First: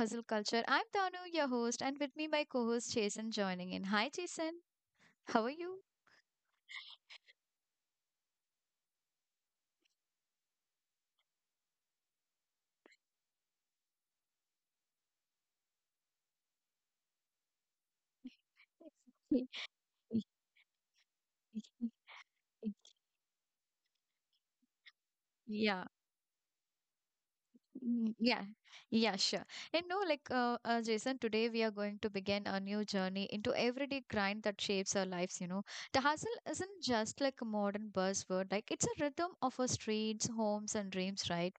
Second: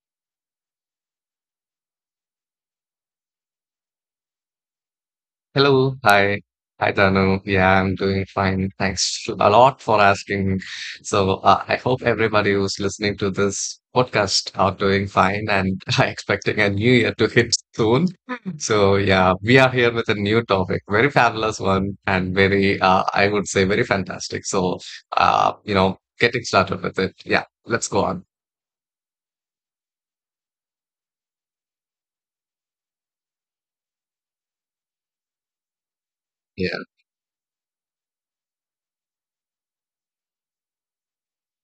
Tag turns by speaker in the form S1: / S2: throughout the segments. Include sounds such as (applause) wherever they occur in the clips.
S1: Hustle Culture. I'm Tanu, your host, and with me my co-host Jason joining in. Hi Jason, how are you?
S2: Hello, hi, hi Tanu. Yeah, I'm doing fine. Thanks a lot for asking. So I hope everybody who's listening to this podcast are doing fine and (laughs) are expecting a new year to hit soon. So yeah,
S1: Y-
S2: we are here with a new topic, very fabulous one, and
S1: y-
S2: very I would say very fantastic. So uh, you
S1: Yeah,
S2: know, getting started with it. Yeah, let's go on.
S1: yeah, yeah, sure. And no, like Jason, today we are going to begin a new journey into everyday grind that shapes our lives. You know, the hustle isn't just like a modern buzzword; like it's a rhythm of our streets, homes, and dreams, right?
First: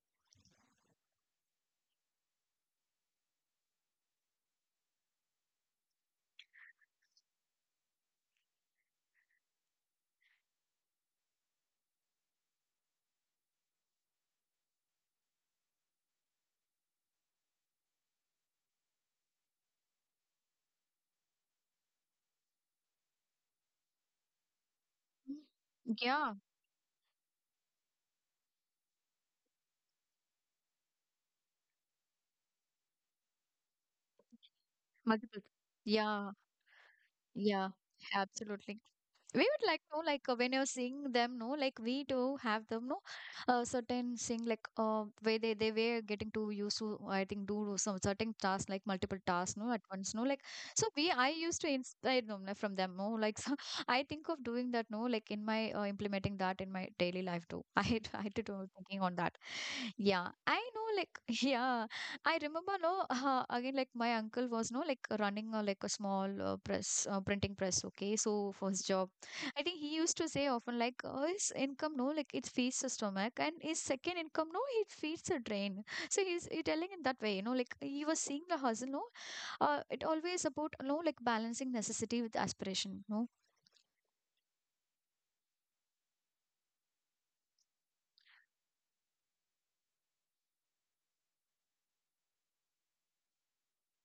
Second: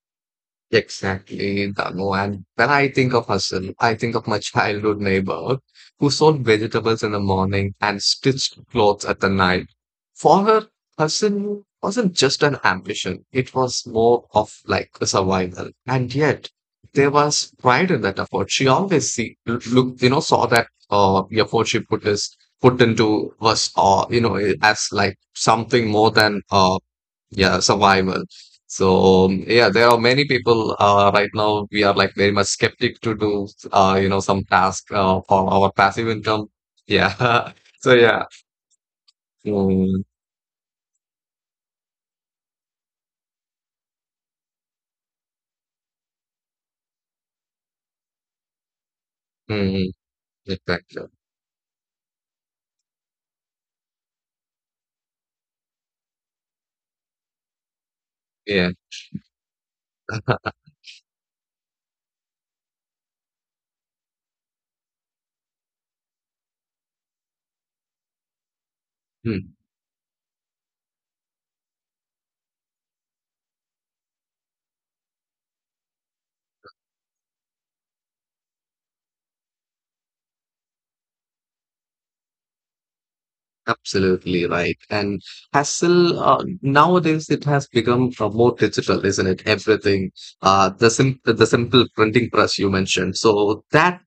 S2: Exactly that one. When I think of hustle, I think of my (laughs) childhood neighbor who sold vegetables in the morning and stitched clothes at the night. For her, hustle wasn't just an ambition, it was more of like a survival. And yet, there was pride in that effort. She always see look, saw that the effort she put is put into was as like
S1: Mm.
S2: something more
S1: Yeah,
S2: than yeah, survival. So yeah, there are many people right now. We are like very much skeptic to do some task
S1: multiple.
S2: for our passive
S1: Yeah,
S2: income. Yeah. (laughs)
S1: yeah,
S2: So yeah.
S1: absolutely. We would like know
S2: Mm,
S1: like when you're seeing them no like we do have them no certain thing like where they were getting too used to. I think do some certain tasks like multiple tasks no at
S2: mm,
S1: once no like so we
S2: exactly.
S1: I used to inspire them like, from them no like so (laughs) I think of doing that no like in my implementing that in my daily life too. (laughs) I had to
S2: Yeah.
S1: thinking on that. Yeah, I know, like, (laughs) yeah, I remember, no, again, like, my uncle was, no, like, running like a small printing press, okay, so for his job,
S2: Hmm.
S1: I think he used to say often, like, his income, no, like, it feeds the stomach, and his second income, no, it feeds the drain. So he telling in that way, you know, like, he was seeing the hustle, no, it always about, no, like, balancing necessity with aspiration, no.
S2: Absolutely right. And hassle nowadays it has become more digital, isn't it? Everything, the simple printing press you mentioned. So that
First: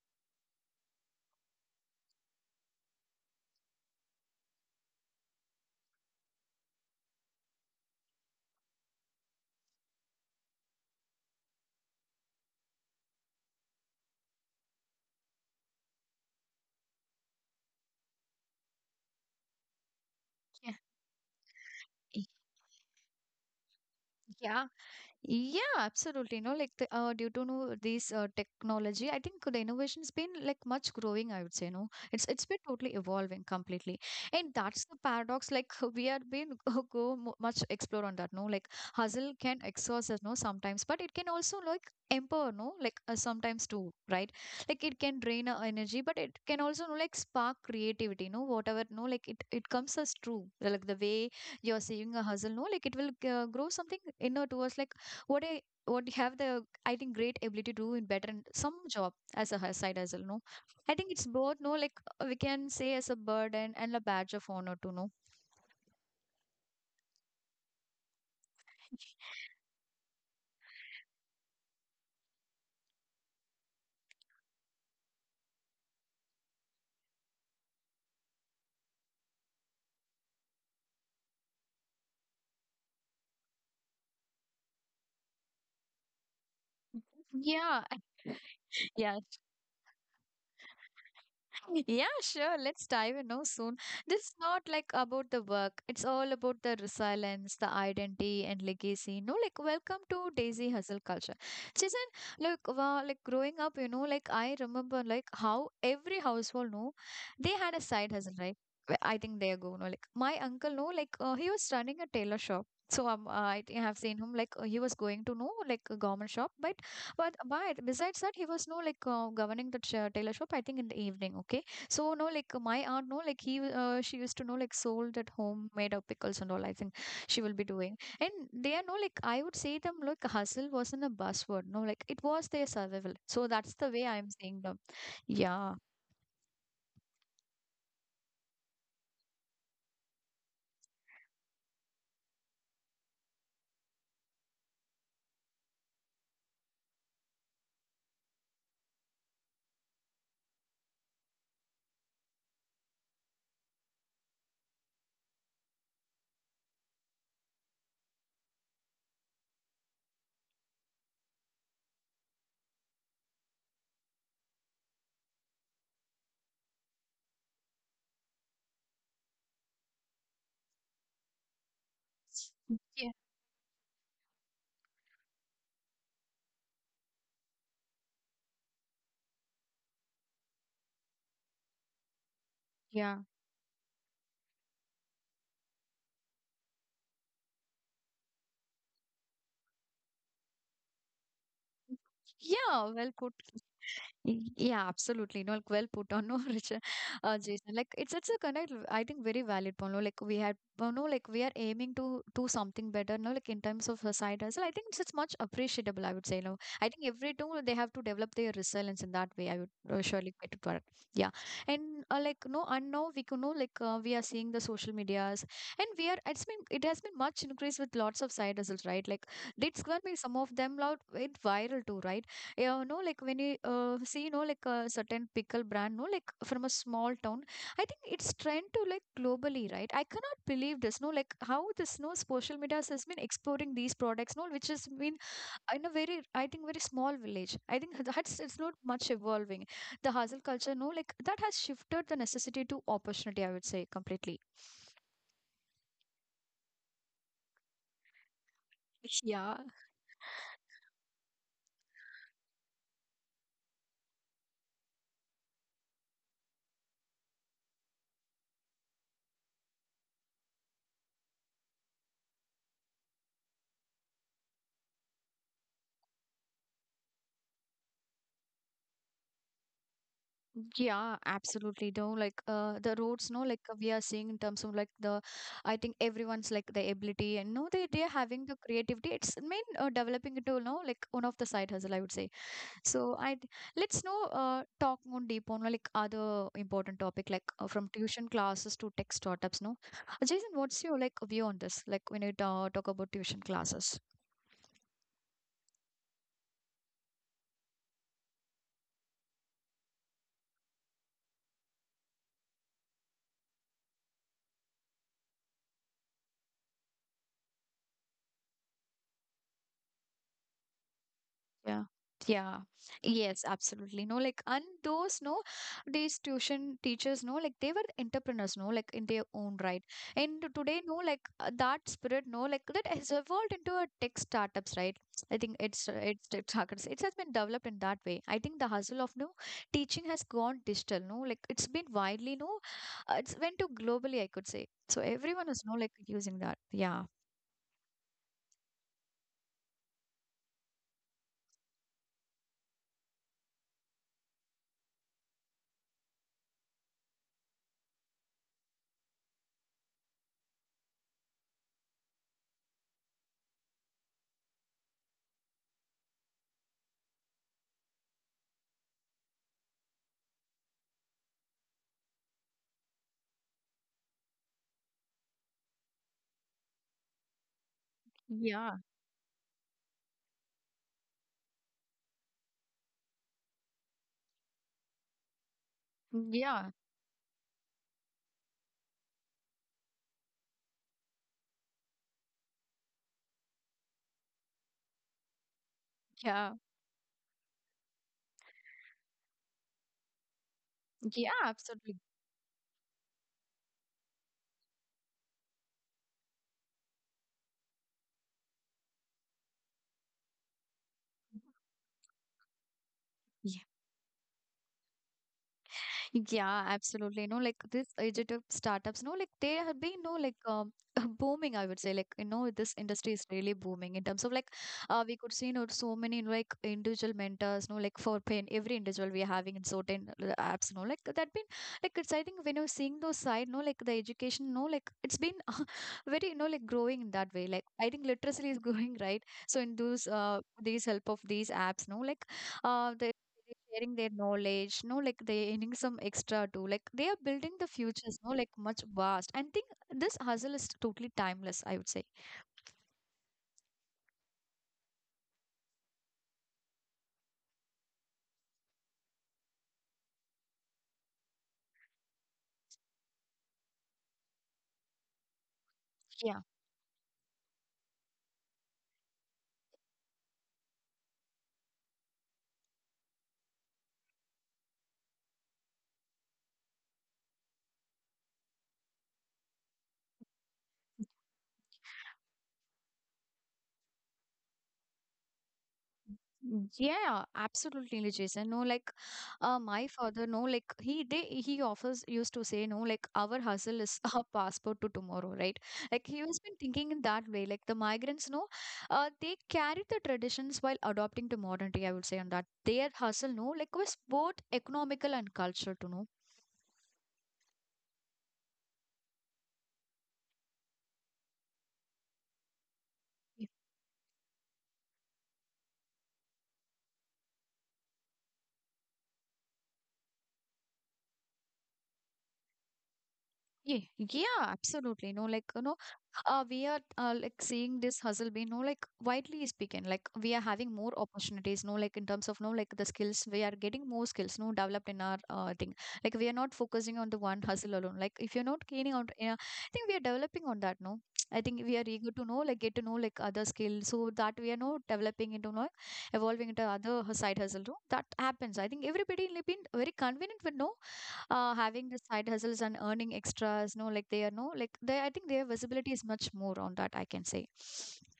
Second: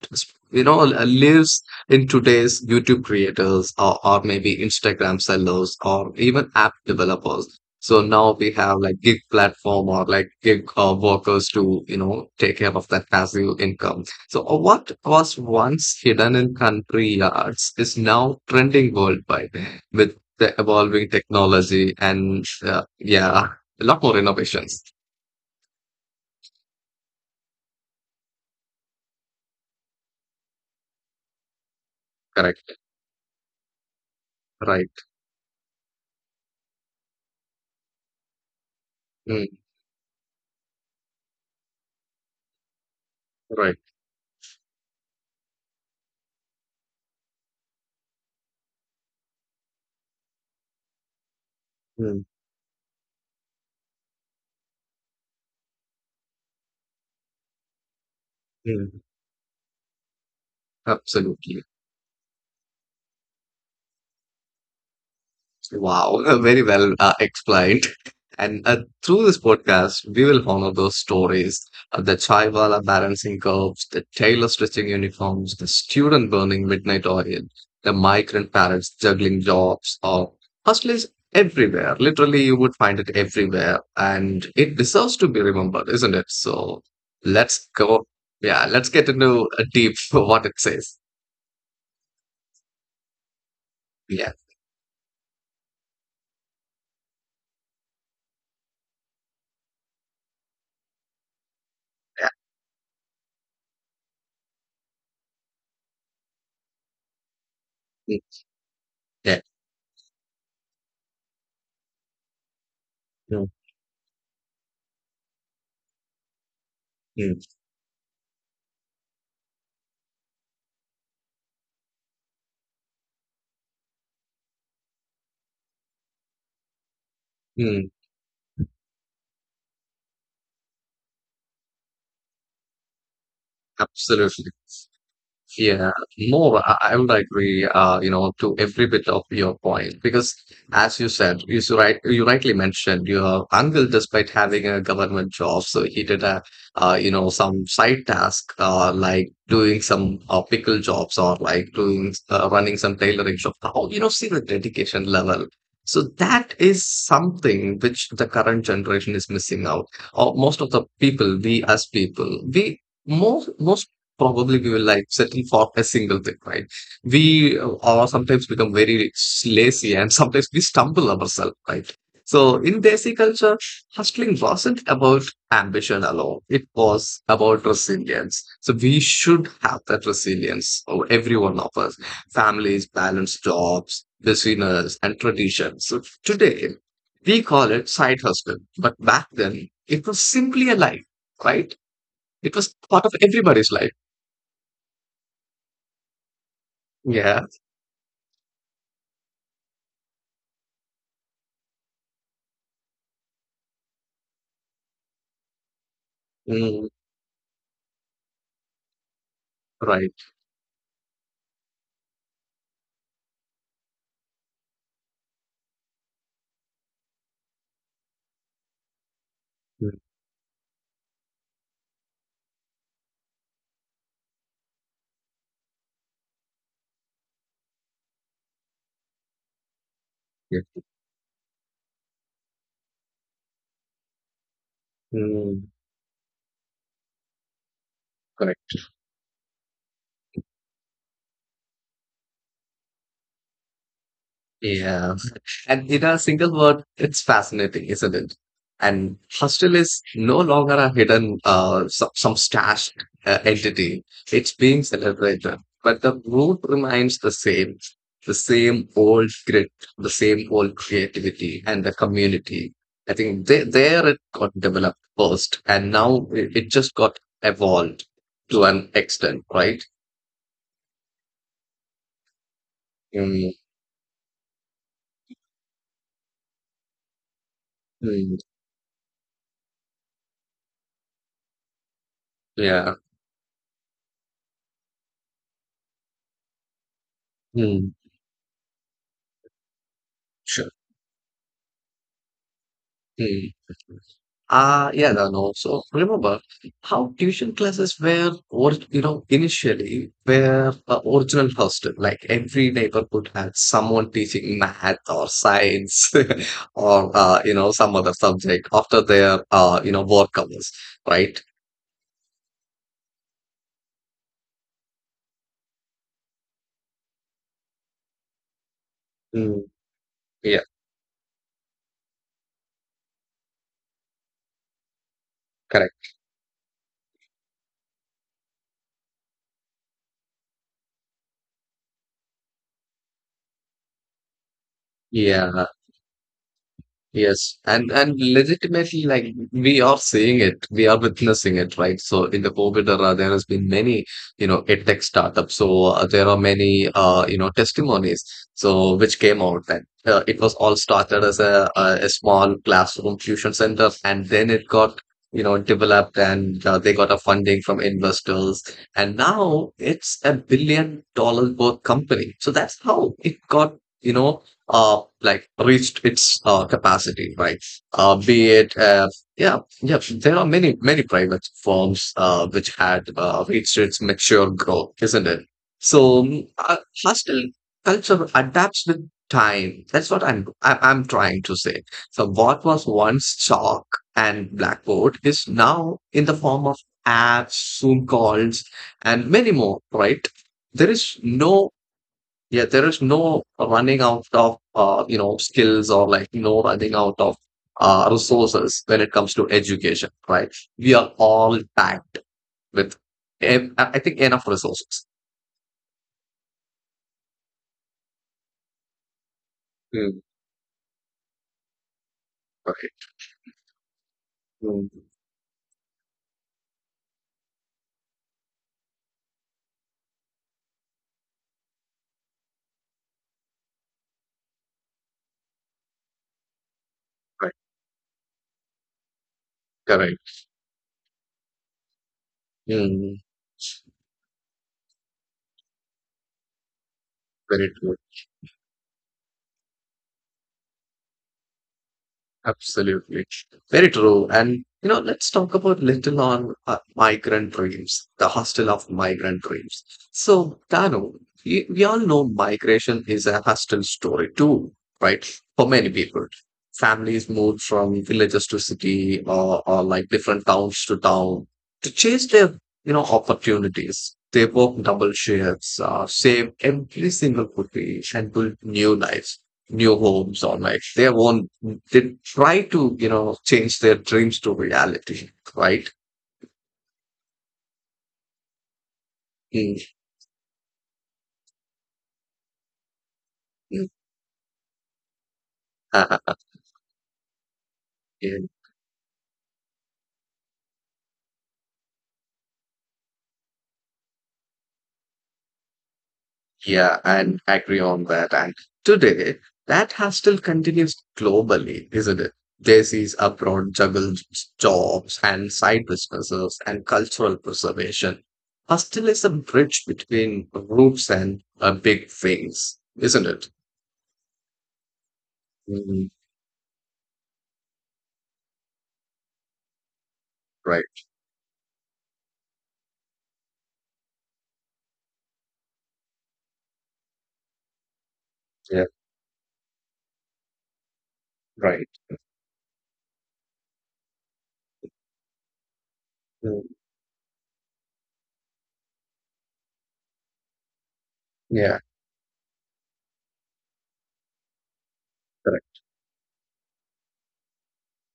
S2: lives in today's YouTube creators, or maybe Instagram sellers or even app developers. So now we have like gig platform or like gig workers to you know take care of that passive income. So, what was once hidden in country yards is now trending worldwide with the evolving technology
S1: Yeah.
S2: and, yeah, a lot more
S1: Yeah.
S2: innovations.
S1: Yeah, absolutely. No, like the, due to no these technology, I think the innovation's been like much growing. I would say no, it's been
S2: Correct.
S1: totally evolving completely, and that's
S2: Right.
S1: the paradox. Like (laughs) we are been (laughs) much explore on that. No, like hustle
S2: Mm,
S1: can exhaust us. No, sometimes, but it can also like empower. No, like sometimes
S2: right.
S1: too, right? Like it can drain our energy, but it can also no like spark creativity. No, whatever. No, like it comes as true. Like the way you're seeing
S2: Mm,
S1: a hustle. No, like it will grow something inner towards like what I what have the I think great ability to do in better in some
S2: mm,
S1: job as a side hustle. No, I think it's both.
S2: absolutely.
S1: No, like we can say as a burden and a badge of honor to know.
S2: Wow, (laughs) very well explained. And through this podcast, we will honor those stories the chaiwala balancing curves, the tailor stitching uniforms, the student burning midnight oil, the migrant parents juggling jobs, or hustlers everywhere. Literally, you would find it everywhere. And it deserves to be remembered, isn't it? So let's
S1: Yeah,
S2: go.
S1: (laughs)
S2: Yeah, let's get
S1: yeah,
S2: into a deep (laughs) what it says.
S1: yeah, sure. Let's dive in now soon. This
S2: Yeah,
S1: is not like about the work. It's all about the resilience, the identity and legacy. No, like welcome to Daisy Hustle culture. Jason,
S2: yeah,
S1: look, wow, like growing up, you know, like I remember like how every household know they had a side
S2: mm,
S1: hustle, right? I
S2: yeah.
S1: think they go, no, like my uncle, no, like he was running a tailor shop. So
S2: Mm,
S1: I think I have seen him like he was going to know like a garment shop by
S2: mm,
S1: but besides that, he was no like governing the tailor shop. I think in the evening, okay. So no like my aunt, no like he she used to know like sold that homemade pickles and all. I think she will be
S2: mm,
S1: doing, and they are no like I would say them like hustle wasn't a buzzword. No, like it was their survival. So that's the way I'm
S2: absolutely.
S1: seeing them. Yeah.
S2: Yeah, I would agree, to every bit of your point because, as you said, right, you rightly mentioned your uncle, despite having a government job, so he did some side task, like doing some pickle jobs or like doing running some tailoring shop. How you know, see the dedication level. So that is something which the current generation is missing out. Or most of the people, we as people, we most probably we will like settle for a single thing, right? We are sometimes become very lazy and sometimes we stumble ourselves, right? So in
S1: Yeah.
S2: Desi culture, hustling wasn't about ambition alone. It was about resilience. So we should have that resilience, oh, every one of us, families,
S1: Yeah.
S2: balanced jobs, business, and traditions. So today, we call it side hustle. But back then, it was simply a life, right? It was
S1: Yeah.
S2: part
S1: Well
S2: of
S1: put.
S2: everybody's life.
S1: Yeah, absolutely. No, like, well put on, no, (laughs) Richard,
S2: Yeah.
S1: Jason. Like it's a kind of I think very valid point. No, like we had, no, like we are aiming to do something better. No, like in terms of society as well. I think it's much appreciable. I would say. No,
S2: Mm,
S1: I think every tool they have to develop their resilience in that way. I would
S2: right.
S1: surely get it correct. Yeah, and like no, and now we can know like we are seeing the social medias, and we are. It has been much increased with lots of side hustles, right? Like it's
S2: Mm,
S1: gonna be some of them out with viral too, right? Yeah, no, like when you see, you know, like a certain pickle brand, no, like from a small town, I think it's trend to like globally, right? I cannot
S2: yeah.
S1: believe this, no, like how this, no, social media has been exploring these products, no, which has been
S2: Mm,
S1: in a very, I think, very small village. I think (laughs) that's it's not
S2: correct.
S1: much evolving. The hustle culture, no, like that has shifted the necessity to opportunity, I would say, completely.
S2: Yeah. And in a single word, it's fascinating, isn't it? And
S1: Yeah,
S2: hostel is no longer a hidden, some stashed entity. It's being celebrated, but the root remains the same old grit, the same old creativity, and the community. There it got developed first, and now it just got evolved to an extent, right?
S1: yeah, absolutely. No, like the roads, no,
S2: Mm,
S1: like we are seeing in terms of like the, I think everyone's like the ability and no, they're
S2: mm.
S1: having the creativity. It's mean developing it to no, like one of the side hustle, I would say.
S2: Yeah.
S1: So I let's know talk more deep on like other important topic like from
S2: Hmm.
S1: tuition classes to tech startups. No, Jason,
S2: Sure.
S1: what's your like view on this? Like when you talk about tuition
S2: Hmm.
S1: classes.
S2: Yeah, no, no. So remember how tuition classes were, or you know, initially were a original hostel. Like every neighborhood had someone teaching math or science (laughs) or some other subject after their work hours, right?
S1: Yeah. Yeah. Yes, absolutely. No, like, and those, no, these tuition teachers, no, like, they were entrepreneurs, no, like, in their own
S2: Mm.
S1: right. And
S2: Yeah,
S1: today, no, like, that spirit, no, like, that has evolved into a tech startups, right? I think
S2: correct.
S1: it's, tech startups. It has been developed in that way. I think the hustle of, no, teaching has gone digital, no, like, it's been widely, no, it's went to globally, I could say. So everyone is,
S2: Yeah.
S1: no, like, using that. Yeah.
S2: Yes, and legitimately, like we are seeing it, we are witnessing it, right? So in the COVID era, there has been many, you know, edtech startups. So there are many, testimonies. So which came out then. It was all started as a small classroom tuition center, and then it got developed, and they got a funding from investors, and now it's a $1 billion worth company. So that's how it got. You know, reached its capacity, right? Be
S1: Yeah.
S2: it yeah, yeah, there are many, many private firms which had reached its mature growth, isn't it? So mm,
S1: Yeah.
S2: uh, hostel culture adapts with time. That's what I'm trying to say. So what was once chalk and blackboard is now in the
S1: Yeah.
S2: form of apps, Zoom calls, and many more, right? There is
S1: Yeah,
S2: no
S1: absolutely.
S2: yeah, there is no running out of skills or like no running out of resources when it comes to education, right? We are all packed with, I think, enough resources.
S1: Yeah, absolutely. No, like this digital startups, no, like they have been, no,
S2: Mm,
S1: like (laughs) booming, I would say. Like, you know, this
S2: right.
S1: industry is really booming in terms of like,
S2: Mm,
S1: we could see, you know, so many like individual mentors, no, like for pain, every individual we are having in certain apps, no, like that been like it's, I think when you're seeing those side, no, like the education, no, like it's been (laughs) very, you know, like growing in that way.
S2: right.
S1: Like, I think literacy is (laughs) growing, right? So in those,
S2: Correct.
S1: these help of these apps, no, like, uh, the
S2: Mm.
S1: they are sharing their knowledge no like they earning some extra too like they are building the
S2: Very true.
S1: futures no like much vast and think this hustle is totally timeless I would say.
S2: Absolutely. Very true. And, you know, let's talk about Little on Migrant Dreams, the Hostel of Migrant Dreams. So, Dano, we all know migration is a hostel story too, right? For many people,
S1: Yeah,
S2: families moved from villages to city, or like different towns to town to chase their, you know, opportunities. They work double shifts, save every single rupee and build new lives, new homes, or like their own, they try to you know change their dreams to reality, right.
S1: mm, yeah absolutely Jason no like
S2: Mm.
S1: my father no like he offers used to say no like our hustle
S2: Mm.
S1: is (laughs) our passport to tomorrow right like he has
S2: (laughs)
S1: been thinking in that way like the migrants no
S2: And
S1: they carry the traditions while adopting to modernity I would say on that their hustle no like was both economical and cultural to know.
S2: yeah and agree on that and today that has still continues globally isn't it. Daisy's abroad juggle jobs and side businesses and cultural preservation, hostel is a bridge between roots and big things, isn't it?
S1: Yeah, absolutely. No, like, you know,
S2: Mm,
S1: we are like seeing this hustle being, no, like, widely speaking, like, we are having
S2: right,
S1: more opportunities, no, like, in terms of, no, like, the skills, we are getting more skills, no, developed in our thing. Like, we are not focusing on the one hustle alone. Like, if you're not
S2: yeah,
S1: gaining out, yeah, I think we are developing on that, no. I think we are
S2: right.
S1: eager to know, like, get to know, like, other skills, so that we are, no, developing into, no, evolving
S2: Mm,
S1: into other side hustle, no. That happens. I think everybody will be very convenient with, no,
S2: yeah.
S1: having the side hustles and earning extras no like they are no like they I think their visibility is much more on that I can say.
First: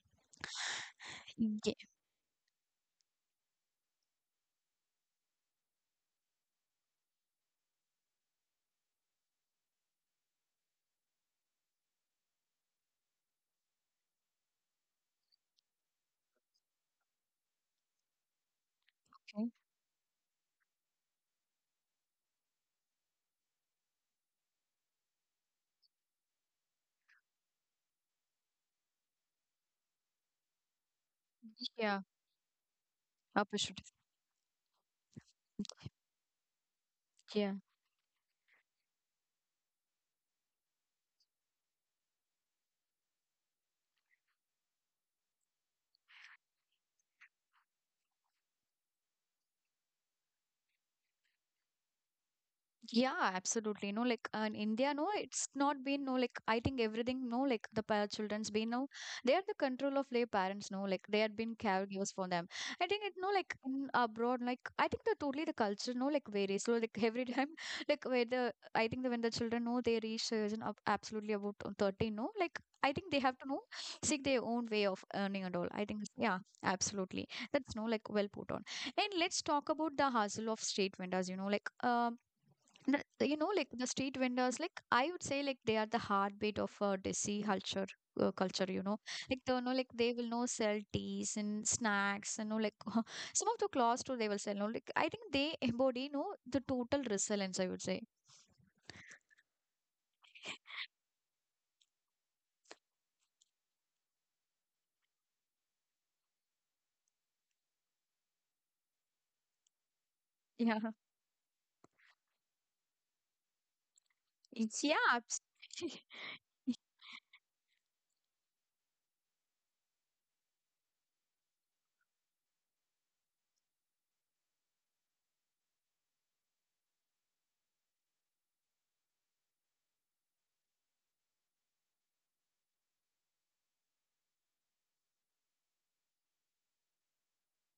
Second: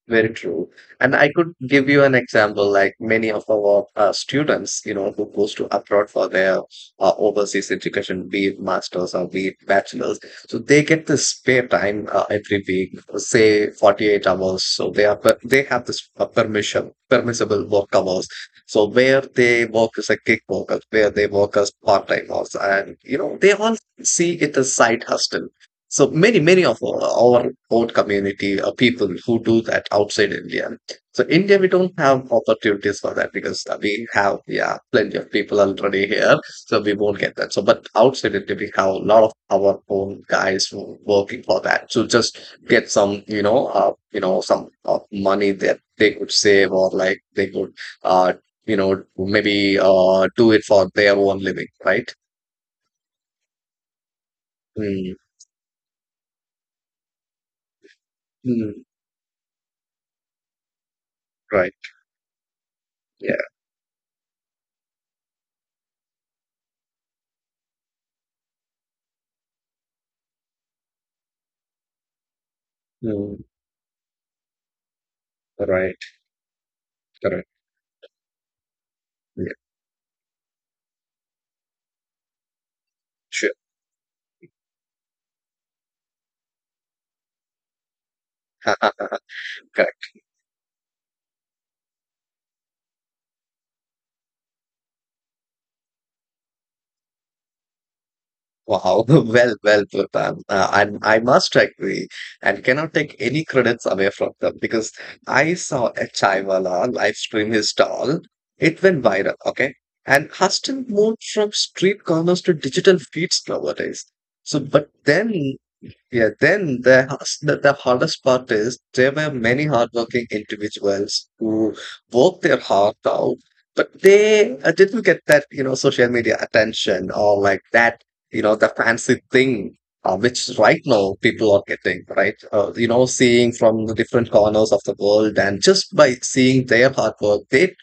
S2: Very true. And I could
S1: Yeah,
S2: give you an example, like many of our students, you know, who goes to abroad for their overseas education, be it masters or be it bachelors. So they get this spare time every week, say 48 hours. So they have this uh, permissible work hours. So where
S1: okay,
S2: they work as a kick worker, where they work as part-time hours. And, you know, they all see it as side hustle. So many, many of our own community or people who do that outside India. So India, we don't
S1: yeah,
S2: have opportunities for that because
S1: opportunity,
S2: we have, yeah, plenty of people already here. So we won't get that.
S1: yeah,
S2: So, but outside India, we have a lot of our own guys who are working for that to just get some, you know, some money that they could save or like they could, uh, you know, maybe uh, do it for their own living, right?
S1: yeah, absolutely. No, like in India, no,
S2: Mm,
S1: it's not been no, like I think everything, no, like the children's been
S2: mm,
S1: no, they are the control of their parents, no, like they had been
S2: right.
S1: caregivers for them. I think it, no,
S2: Yeah.
S1: like in abroad, like I think the totally the culture, no, like varies. So like every time, (laughs) like where the I think the when the children know they reach is absolutely about 13, no, like I think they have
S2: Mm,
S1: to know seek their own way of earning and all. I
S2: right.
S1: think yeah, absolutely.
S2: Correct.
S1: That's no, like well put on. And let's
S2: Yeah,
S1: talk about the hustle of street vendors, you know, like you know
S2: sure.
S1: like the street vendors like I would say like they are the heartbeat of desi culture culture
S2: Uh,
S1: you
S2: uh,
S1: know like
S2: correct.
S1: they will know sell teas and snacks and know like (laughs) some of the clothes too they will sell no like I think they embody you know the total resilience I would say.
S2: Wow. (laughs) Well, well put. And I must agree and cannot take any credits away from them because I saw a Chaiwala live stream his stall. It went viral, okay? And
S1: Yeah,
S2: Huston moved from street corners to digital feeds nowadays. So,
S1: it's
S2: but
S1: yeah
S2: then
S1: (laughs)
S2: Yeah, then the hardest part is there were many hardworking individuals who worked their heart out, but they didn't get that, you know, social media attention or like that, you know, the fancy thing, which right now people are getting, right? Seeing from the different corners of the world and just by seeing their hard work, they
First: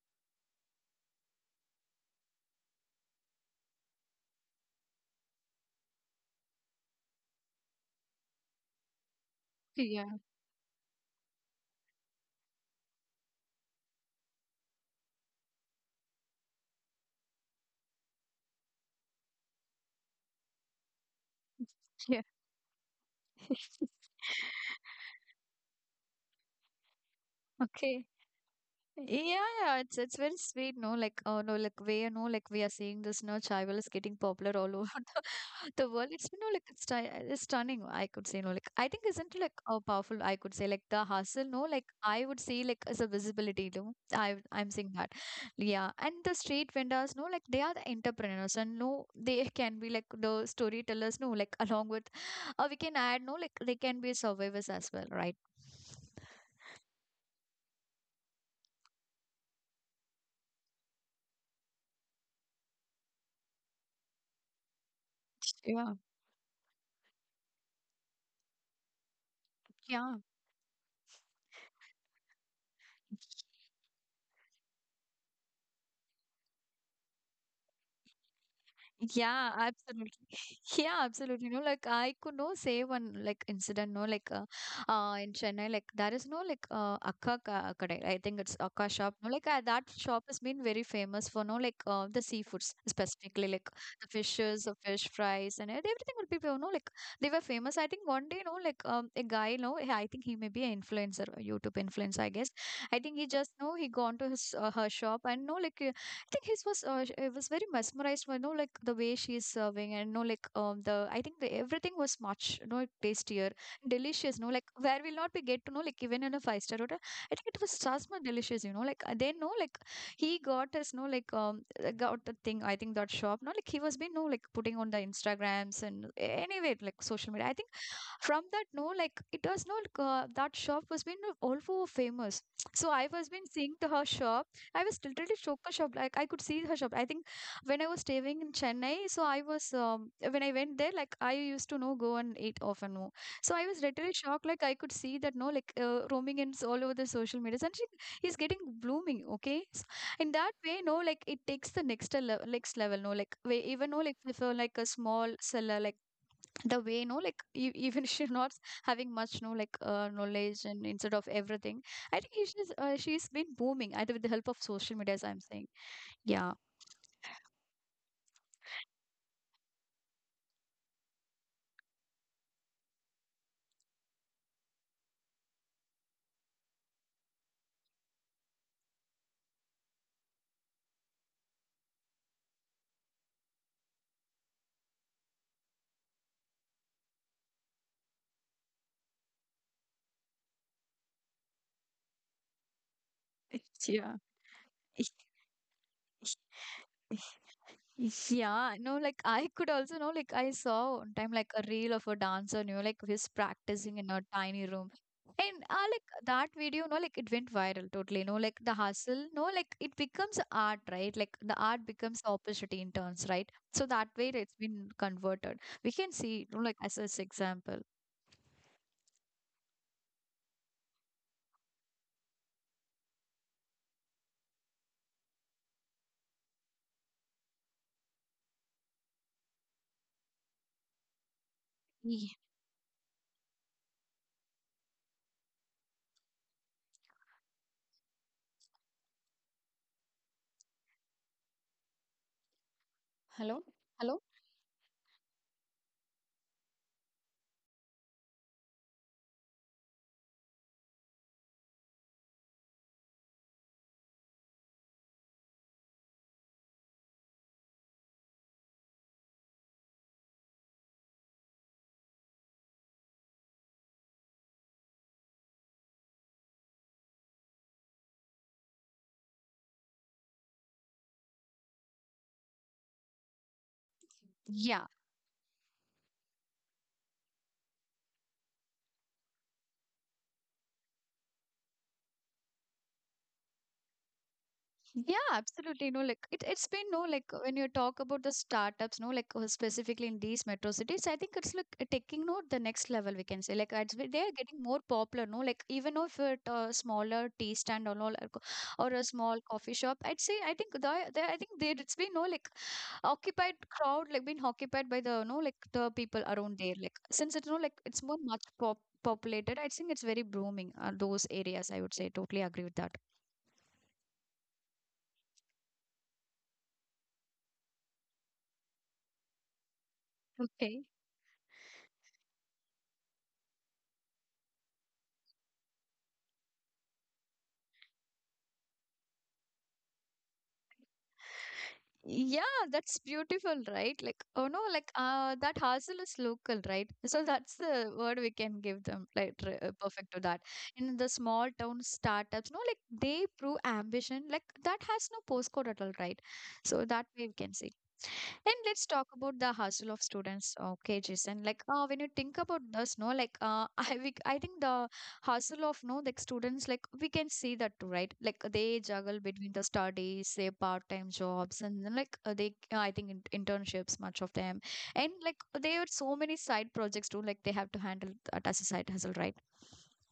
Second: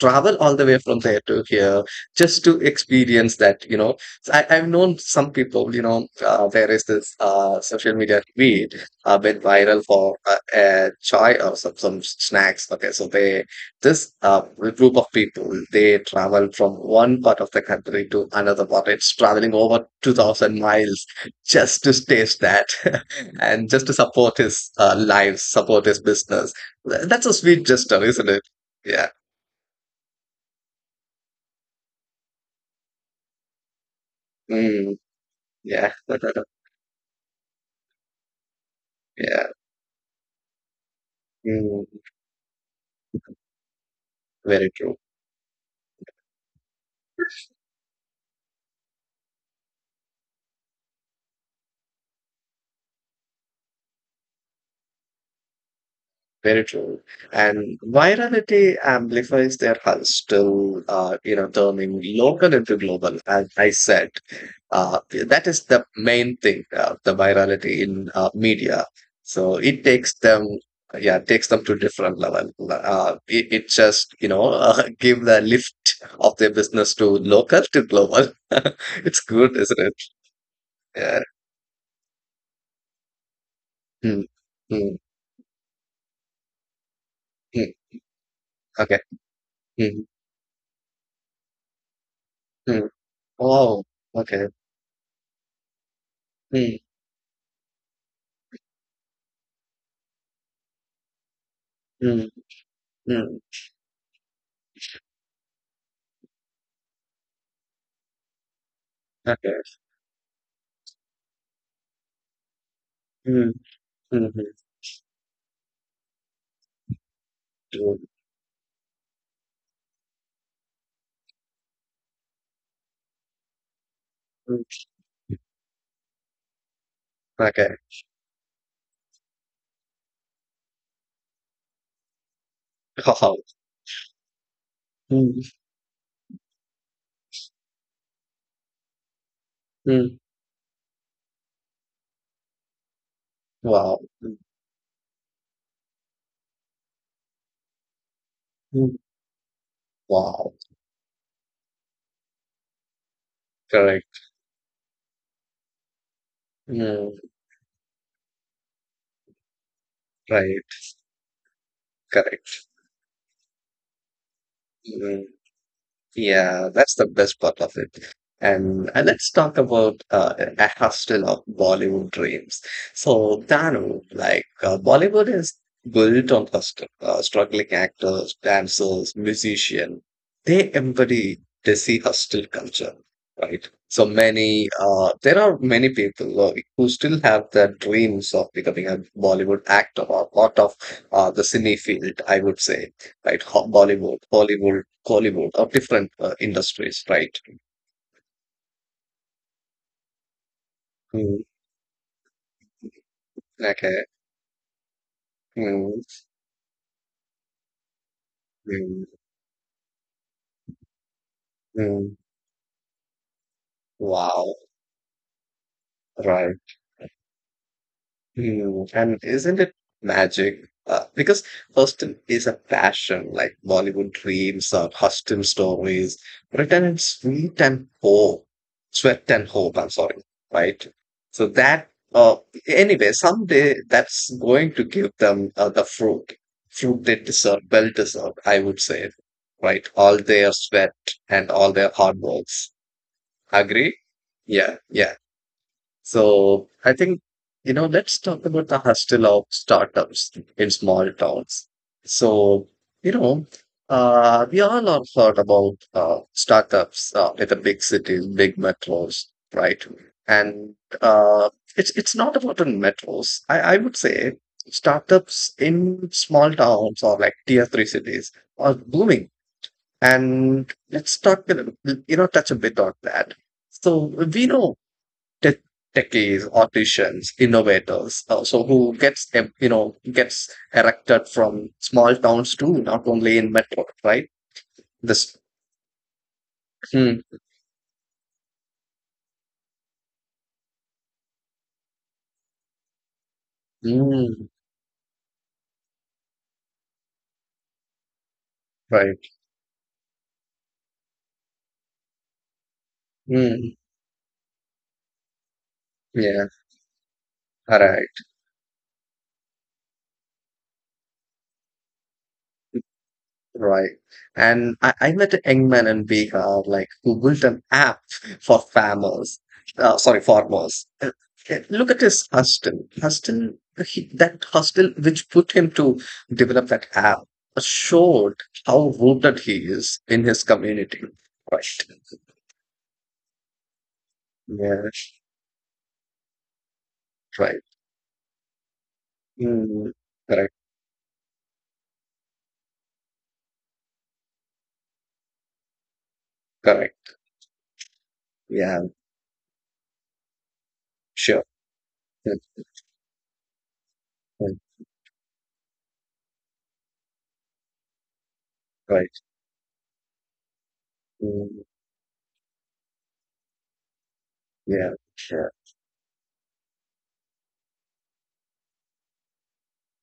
S2: travel all the way from there to here just to experience that, you know, so, I've known some people, you know, there is this social media feed been viral
S1: yeah
S2: for a chai or some snacks. Okay, so they, this group of people, they travel from one part of the country to another part. It's traveling over 2,000 miles just to
S1: yeah
S2: taste that (laughs) and just
S1: (laughs)
S2: to support his lives, support his business. That's a sweet gesture,
S1: okay.
S2: isn't it? Yeah.
S1: Yeah, yeah, it's very sweet, no? Like, oh no, like we you know, like we are seeing this, no, chai is getting popular all over
S2: Mm,
S1: (laughs) the
S2: yeah.
S1: world. Has
S2: (laughs)
S1: been no like it's, it's stunning. I could say, no, like I think isn't it,
S2: Yeah.
S1: like a powerful. I could say like the hustle, no, like
S2: Mm,
S1: I would say like as a visibility, no. I'm
S2: very
S1: saying
S2: true.
S1: that, yeah. And the street vendors, no, like they are the entrepreneurs, and no, they can be like the storytellers, no, like along with, or we can add, no, like they can be survivors as well, right?
S2: Very true. And virality amplifies their hustle, till, turning local into global, as I said. Uh, that is the
S1: Yeah.
S2: main thing, the virality in media. So it takes
S1: Yeah.
S2: them, yeah, it takes them to different level. It just, you know, (laughs) give the lift of their business to local to global. (laughs) It's
S1: Yeah,
S2: good, isn't it?
S1: absolutely. (laughs) Yeah,
S2: Yeah.
S1: absolutely. No, like I could no say one like incident. No,
S2: Mm,
S1: like
S2: mm,
S1: in Chennai, like there is no like Akka
S2: mm.
S1: kadai. I think it's Akka
S2: Okay.
S1: shop. No, like that
S2: Mm,
S1: shop has been very famous for no like the seafoods
S2: mm.
S1: specifically, like
S2: Oh,
S1: the
S2: okay.
S1: fishes, the fish fries, and everything will be you know
S2: Mm,
S1: like they were famous. I think one day, no, like a guy, no, I think he may be an influencer, a YouTube influencer,
S2: mm,
S1: I guess. I think he
S2: mm.
S1: just no, he gone to his her shop and no, like think his was it was very mesmerized by, you know, like the way she is
S2: Okay.
S1: serving, and no, like the I think the everything was much you know tastier,
S2: Mm, mhm,
S1: delicious. No, like where we'll not be get to know like even in a five-star hotel. I think it was
S2: true.
S1: just more delicious. You know, like they know like he got us no like got the thing. I think that shop. No, like he was been no like
S2: Mm,
S1: putting on the
S2: mm.
S1: Instagrams and anyway like social media. I think
S2: Okay.
S1: from that no like it was not that shop was been also famous so I
S2: (laughs)
S1: was
S2: Wow.
S1: been seeing to her shop. I was literally
S2: Mm,
S1: shocked, shocked. Like I could see her shop. I think when I was staying in Chennai, so I was
S2: mm,
S1: when I went there, like I used to know go and eat often more. So I was
S2: wow.
S1: literally shocked. Like I could see that no, like roaming in all over the social media, and she is getting
S2: Mm,
S1: blooming. Okay, so in that
S2: wow.
S1: way, no, like it takes the next level, next level. No, like we, even no, like
S2: Correct.
S1: if like a small seller, like the way no
S2: Mm,
S1: like even (laughs) she's not having much no like knowledge
S2: right.
S1: and instead of everything I think
S2: Correct.
S1: she's been booming either with the help of social media as
S2: Mm.
S1: I'm saying, yeah.
S2: Yeah, that's the best part of it. And let's talk about a hustle of Bollywood dreams. So Danu, Bollywood is built on hustle, struggling actors, dancers, musicians. They embody desi hustle culture, right? So many there are many people who still have their dreams of becoming a Bollywood actor or part of the cine field, I would say, right?
S1: (laughs) Yeah.
S2: Bollywood, Hollywood, Hollywood, of different industries,
S1: (laughs)
S2: right?
S1: Yeah, no, like I could also know, like I saw one time
S2: Mm,
S1: like a reel of a dancer, you know, like he's practicing
S2: okay.
S1: in a tiny room. And
S2: Mm,
S1: like that video, no, like it went viral totally. No, like the
S2: mm,
S1: hustle, no, like it becomes art, right? Like the art
S2: mm.
S1: becomes opportunity in turns, right? So that way it's
S2: Wow,
S1: been converted. We can see,
S2: right.
S1: no, like as this example.
S2: Hmm, and isn't it magic? Because Huston is a passion, like Bollywood dreams or Huston stories, written in sweat and hope, I'm sorry, right? So that, uh,
S1: Ye-
S2: anyway, someday that's going to give them the fruit they deserve, well deserved, I would say, right? All their sweat and all their hard works. Agree? Yeah, yeah. So I think, let's talk about the hustle of startups in small towns. So, you know, we all are thought about startups in the big cities, big metros, right? And uh, it's not about in metros. I would say startups in small towns or like tier three cities are booming. And let's you know, touch a bit on that. So we know
S1: Yeah.
S2: tech- techies, artisans, innovators, so who you know, gets erected from small towns too, not only in metro, right?
S1: Yeah,
S2: This,
S1: absolutely. No, like it, it's been no
S2: mm,
S1: like when you talk about the startups, no, like specifically in these metro cities, I think it's like taking no the next level. We can say like it's, they are
S2: mm,
S1: getting more popular. No, like even if it smaller tea stand or all or or a
S2: right?
S1: small coffee shop, I'd say I think the I think there it's been no like occupied
S2: Mm,
S1: crowd like been occupied by the no like the people
S2: yeah,
S1: around there. Like since it's no like
S2: all
S1: it's
S2: right.
S1: more much populated, I think it's very booming those areas. I would say totally agree with that.
S2: Right. And I met a young man in Bihar, like who built an app for farmers. Uh, sorry,
S1: Okay.
S2: farmers. Uh, Look at his hostel. Hostel, he, that hostel which put him to develop that app showed how rooted he is in his community. Right.
S1: Yeah, that's beautiful, right? Like, oh no,
S2: Yeah.
S1: like that hustle is local, right? So that's
S2: Right.
S1: the word we can give them, like
S2: Mm,
S1: perfect to that.
S2: correct.
S1: In the small town startups, no, like they prove ambition, like that has no postcode at all, right? So that
S2: Correct.
S1: way we can say. And let's
S2: Yeah.
S1: talk about the hustle of students, okay, Jason.
S2: Sure.
S1: Like, when you think about
S2: Mm,
S1: this, no, like, (laughs) I think the
S2: mm,
S1: hustle of, no, like students, like, we can see that too, right? Like, they
S2: right.
S1: juggle between the studies, their part-time jobs,
S2: Mm,
S1: and then, like, I think, internships, much of them,
S2: yeah.
S1: and like,
S2: Sure.
S1: there are so many side projects too. Like, they have to handle that as a side hustle, right?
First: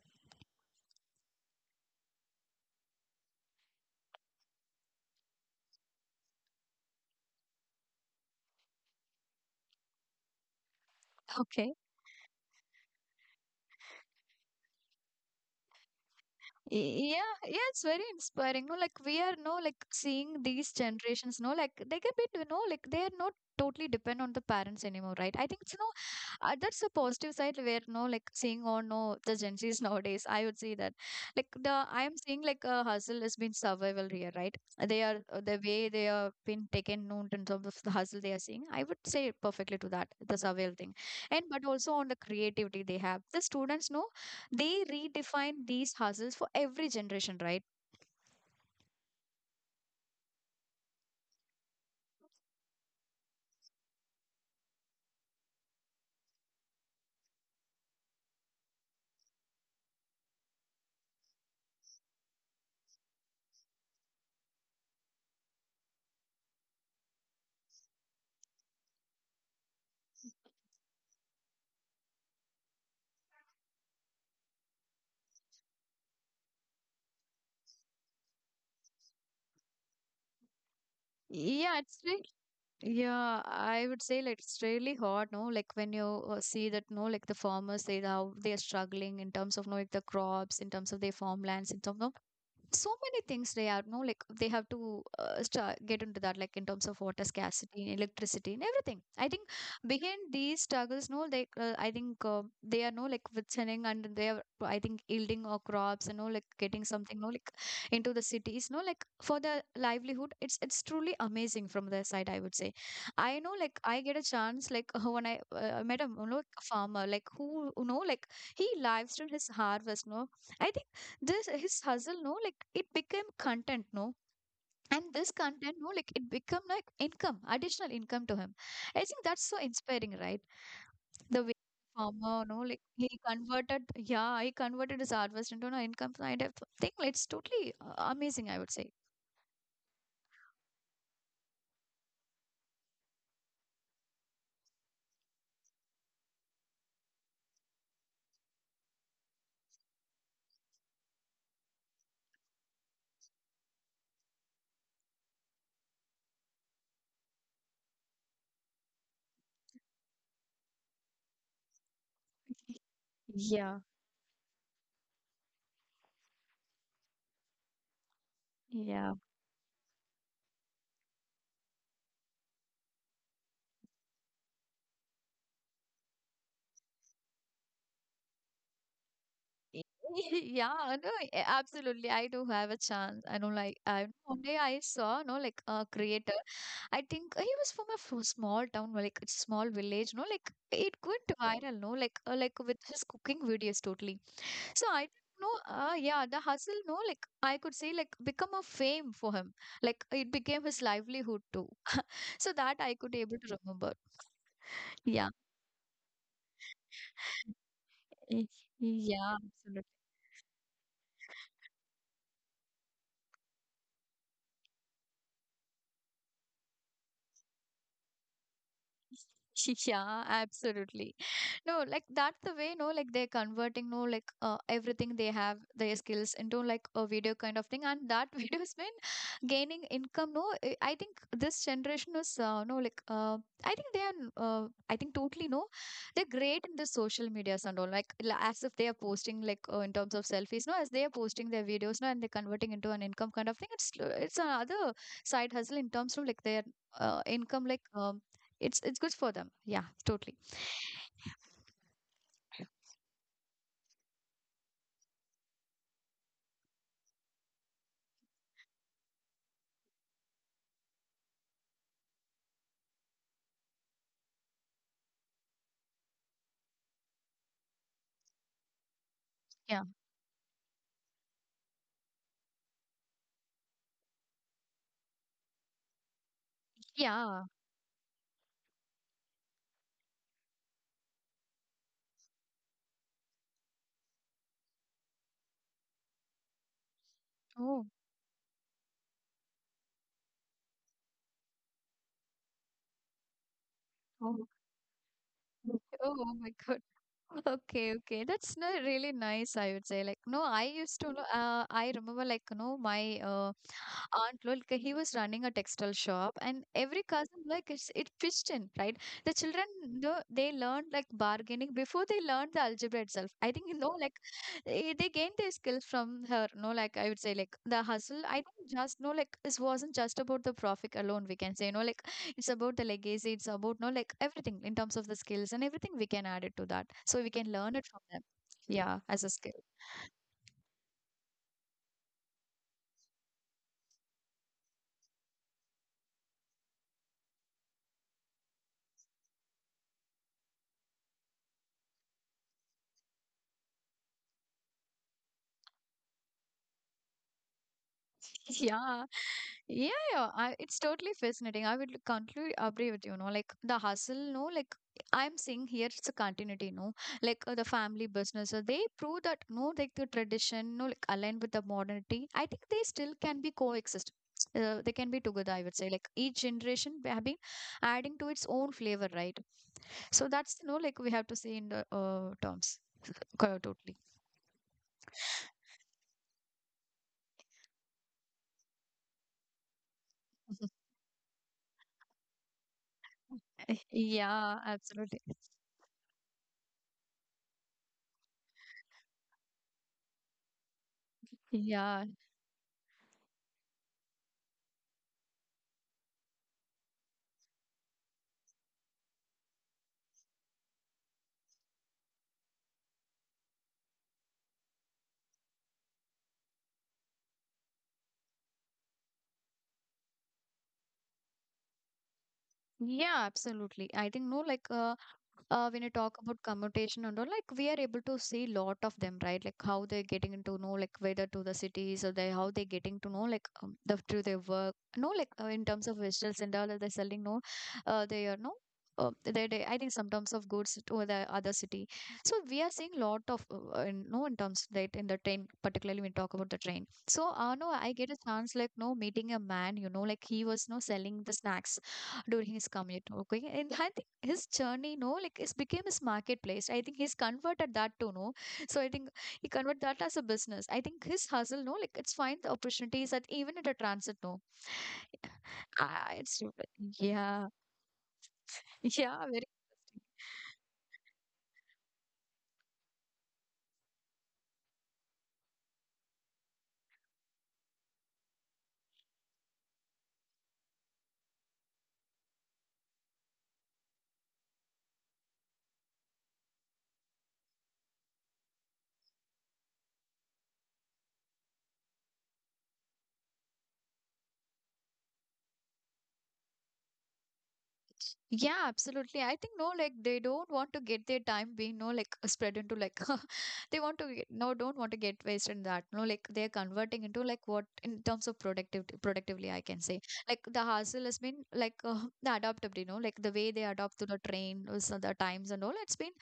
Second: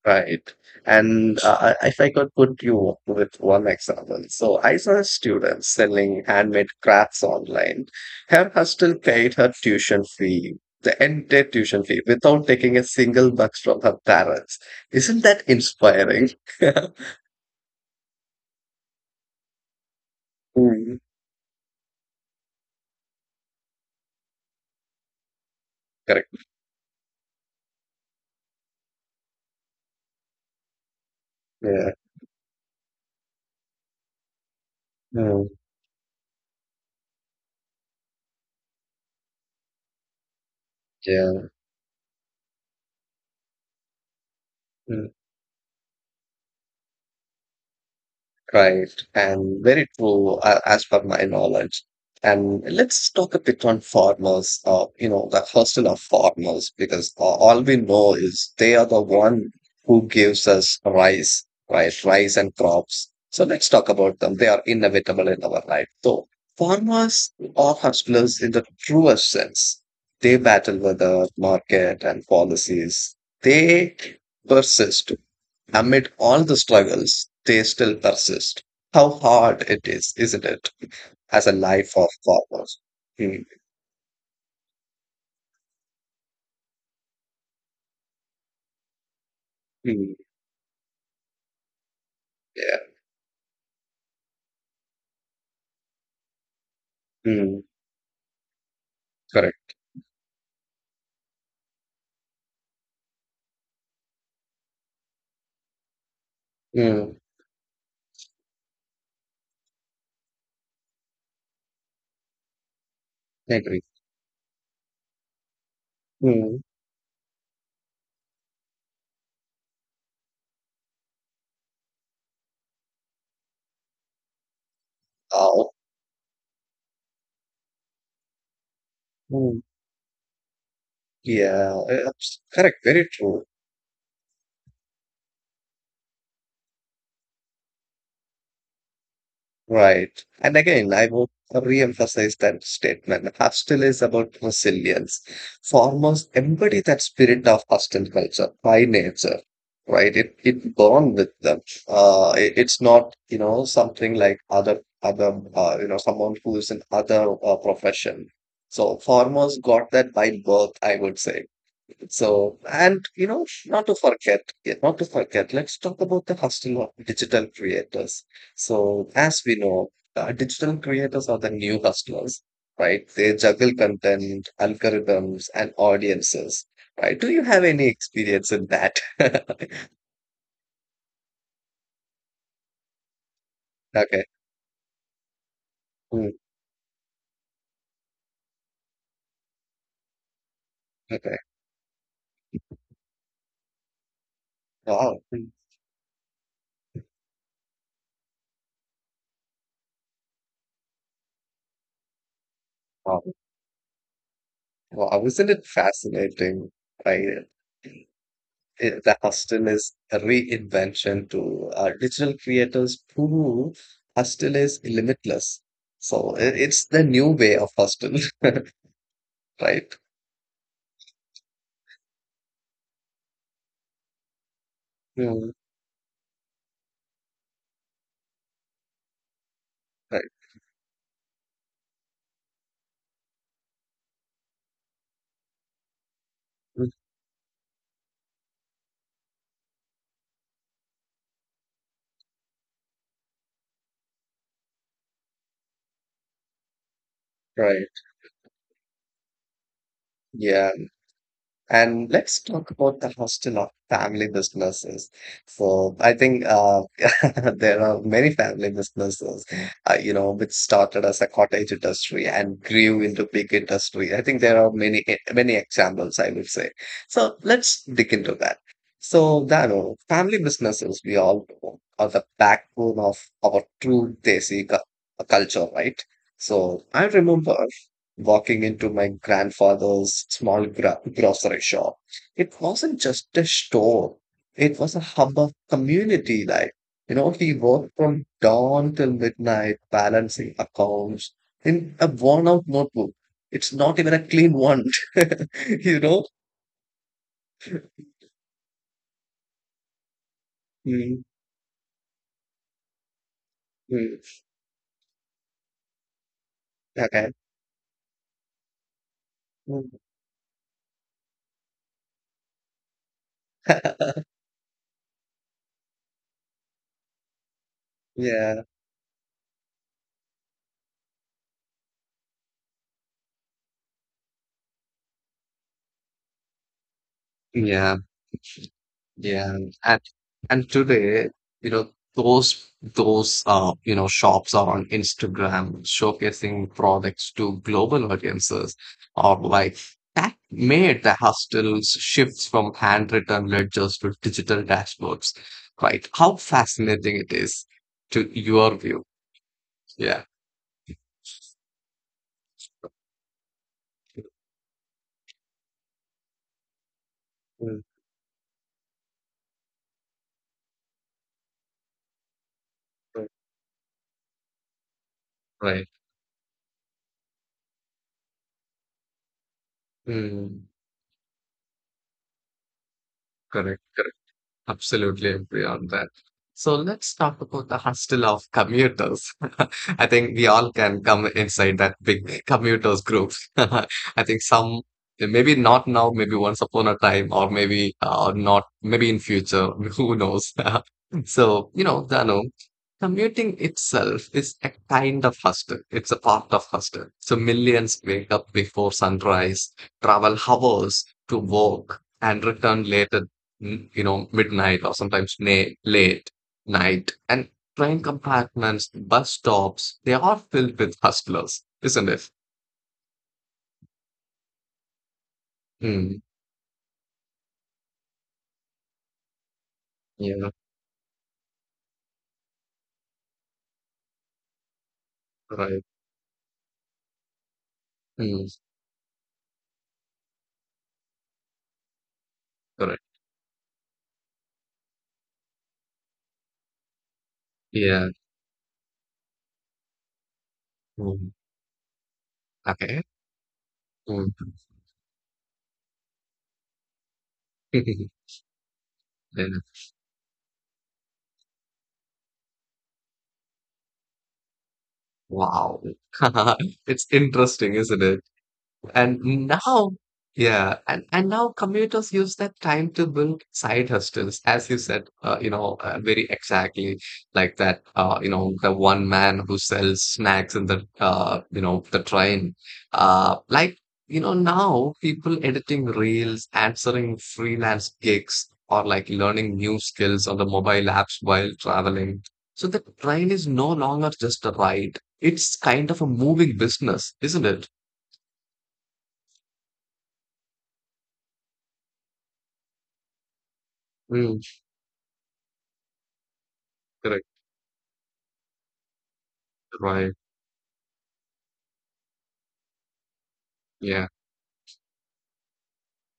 S2: Right. And if I could put you with one example, so I saw a student selling handmade crafts online. Her husband paid her tuition fee, the
S1: (laughs)
S2: entire
S1: Okay.
S2: tuition fee, without taking a single bucks from her parents. Isn't that inspiring? (laughs)
S1: Yeah, yeah, it's very inspiring. No, like we are no like seeing these
S2: Mm,
S1: generations. No, like they get bit. You know, like they are not totally depend on the parents anymore, right? I think it's no.
S2: correct.
S1: That's a positive side where no like seeing or no the Gen Zs (laughs) nowadays. I would say that like the
S2: Yeah.
S1: I am seeing like a hustle has been survival here, right? They are
S2: Mm,
S1: the way they are been taken known in terms of the hustle they are seeing. I would say perfectly to that the survival thing, and
S2: yeah.
S1: but also on the creativity they have. The students know they
S2: Hmm.
S1: redefine these hustles for every generation, right?
S2: Right, and very true as per my knowledge. And let's talk a bit on farmers, you know, the hustle of farmers, because all we know is they are the one who gives us rice, right? Rice and crops. So let's talk about them. They are inevitable in our life. So farmers are hustlers in the truest sense. They battle weather, market, and policies. They persist. Amid all the struggles, they still persist. How hard it is, isn't it? As a
S1: Yeah,
S2: life
S1: it's
S2: of
S1: like,
S2: farmers.
S1: yeah,
S2: Mm,
S1: I would say like it's really hard, no? Like when you see that, no, like the farmers, they how they are struggling in terms of, no, like the
S2: mm,
S1: crops, in terms of their farmlands, in terms of
S2: yeah.
S1: so many things they are no like they have to get into that like in terms of water
S2: Mm,
S1: scarcity, electricity and everything. I think
S2: correct.
S1: behind these struggles no like I think they are no like withstanding and they are I think yielding or crops, you know, like getting
S2: Mm,
S1: something no like into the cities no like for the livelihood. It's truly amazing from their side, I would say. I
S2: I
S1: know
S2: agree.
S1: like I get a chance like (laughs) when I met a you know,
S2: Mm,
S1: farmer like who you know like he lives to his harvest, no. I think this his hustle no like it became content, no. And this
S2: oh,
S1: content no like it become like income, additional income to him. I think that's
S2: mm,
S1: so inspiring, right? The way
S2: yeah. It's
S1: farmer no
S2: correct.
S1: like
S2: Very
S1: he
S2: true.
S1: converted, yeah he converted his harvest into an income kind of thing. It's totally amazing, I would say.
S2: Right. And again, I will re-emphasize that statement. Hostel is about resilience. Farmers embody that spirit of hostel culture by nature, right? It born with them. It's not, you know, something like other you know, someone who is in other profession. So farmers got that by birth, I would say. So, and you know, not
S1: Yeah,
S2: to forget, yeah, not to forget, let's talk about the hustle of digital creators. So,
S1: yeah.
S2: as we know, digital creators are the new hustlers, right? They juggle content, algorithms, and audiences, right? Do you have any experience in that? (laughs)
S1: (laughs) Yeah, no, absolutely. I do have a chance. I know, like, I
S2: Okay.
S1: one day I saw, no, like, a
S2: Mm,
S1: creator. I think he was from a small town, like it's small village, no? Like it
S2: okay.
S1: went viral, no? Like with his cooking videos, totally. So I
S2: Wow. Mm,
S1: don't know. Yeah, the hustle, no? Like I could say, like become a fame for him. Like it became his livelihood too. (laughs) So that I could
S2: wow.
S1: able to remember.
S2: Wow.
S1: Yeah.
S2: Isn't it fascinating? Right.
S1: (laughs) Eh,
S2: The
S1: yeah,
S2: hostel
S1: absolutely.
S2: is a reinvention to digital creators who hostel is limitless. So i- it's the new way of hostel, (laughs)
S1: (laughs)
S2: right?
S1: Yeah, absolutely. No, like that's the way, no, like they're converting, no, like everything they
S2: Mm,
S1: have, their skills into like a video kind of thing. And that (laughs) video's been gaining
S2: right,
S1: income, no. I think this generation is, no, like, I think they are, I think totally, no, they're great in the
S2: mm,
S1: social medias and all, like, as if they are posting, like, in terms of selfies, no, as they are posting their videos, no, and they're converting into an income kind of thing. It's another side hustle in terms of like their income, like,
S2: right.
S1: it's good for them. Yeah, totally.
S2: Yeah. And let's talk about the hostel of family businesses. So I think (laughs) there are many family businesses, you know, which started as a cottage industry and grew into big industry. I think there are many many examples, I would say. So let's dig into that. So,
S1: Yeah.
S2: Dano, family businesses, we all know, are the backbone of our true culture, right? So I
S1: Yeah.
S2: remember walking into my grandfather's small grocery shop. It wasn't just a store, it was a hub of community life. You know, he
S1: Oh,
S2: worked from dawn till midnight, balancing accounts in a worn out notebook. It's not even a clean
S1: oh,
S2: one, (laughs)
S1: (laughs)
S2: you know?
S1: oh my God. (laughs) Okay, okay. That's not really nice, I would say. Like, no, I used to,
S2: Mm,
S1: I remember, like, you know, my
S2: mm,
S1: aunt, like, he was running a textile shop, and every
S2: okay.
S1: cousin, like, it's, it pitched in, right? The children, no, they learned, like, bargaining before they learned the algebra itself. I think, (laughs) you know,
S2: (laughs)
S1: like, they gained their skills from her, no, like, I would say, like, the hustle, I
S2: Yeah.
S1: think, just, no, like, this wasn't just about the profit alone, we can say, you know, like, it's about the legacy. It's about no like everything in terms of the skills and everything we can add it to that so we can learn it
S2: Yeah.
S1: from them, yeah, as a
S2: Yeah,
S1: skill.
S2: and and today, you know, those you know, shops are on Instagram showcasing products to global audiences, or like that made the hustles shifts from handwritten ledgers to digital dashboards, right? How fascinating it is to
S1: (laughs)
S2: your view.
S1: Yeah, yeah,
S2: Yeah.
S1: yeah. I, it's totally fascinating, I would conclude. Agree with you know like the hustle no like I'm seeing here it's a continuity no like the
S2: Mm,
S1: family business they prove that no like the tradition no like aligned with the modernity. I think they still
S2: right.
S1: can be coexist. They can be together I would
S2: Right.
S1: say like each generation they have been adding to its own flavor, right? So that's
S2: Mm,
S1: you know like we have to say in the terms
S2: correct.
S1: totally.
S2: Absolutely agree on that. So let's talk about the hustle of commuters. (laughs) I think we all
S1: (laughs)
S2: can come inside that big commuters group. (laughs) I think
S1: Yeah,
S2: some,
S1: absolutely.
S2: maybe not now, maybe once upon a time, or maybe not, maybe in future, (laughs) who knows. (laughs) So, you know,
S1: Yeah,
S2: Dano, commuting itself is a kind of hustle. It's a part of hustle. So millions wake up before sunrise, travel hours to work, and return later you know, midnight or sometimes late night. And train compartments, bus stops, they are filled with hustlers, isn't it?
S1: yeah, absolutely. I think no, like when you talk
S2: Mm,
S1: about commutation and all, like we are able to see lot of them, right? Like how they're getting
S2: yeah,
S1: into know, like whether to the cities or they how they're getting to know, like the through their work. No, like in
S2: right.
S1: terms of vegetables and all, they're selling no, they are
S2: Mm,
S1: no. They, I think sometimes of goods to the other city. So we are seeing
S2: correct.
S1: lot of in, no in terms that in the train, particularly when we talk about the train. So no, I get
S2: Yeah.
S1: a chance like no meeting a man, you know, like he was no selling the
S2: Mm,
S1: snacks during his
S2: okay.
S1: commute. Okay, and I think his
S2: Mm.
S1: journey, no, like it became his marketplace. I think he's converted that to
S2: (laughs)
S1: no. So I think he
S2: Yeah.
S1: converted that as a business. I think his hustle, no, like it's find the opportunities that even at a transit, no.
S2: Wow.
S1: Ah, it's
S2: (laughs) It's
S1: yeah,
S2: interesting, isn't it?
S1: (laughs) yeah,
S2: And
S1: very.
S2: now, yeah, and now commuters use that time to build side hustles, as you said, you know, very exactly like that, you know, the one man who sells snacks in the, you know, the train. Like, you know, now people editing reels, answering freelance gigs, or like learning new skills on the mobile apps while traveling. So the train is no longer just a ride. It's kind of a moving business, isn't it?
S1: Yeah, absolutely. I think no, like they don't want to get their time being no like spread into like (laughs) they want to get,
S2: Mm,
S1: no don't want to get wasted in that. No, like they're converting into
S2: correct.
S1: like what in terms of productively I can say
S2: Right.
S1: like the hustle has been like (laughs) the adaptability. No, like the way they adapt to
S2: Yeah.
S1: the train, also the times and all. It's been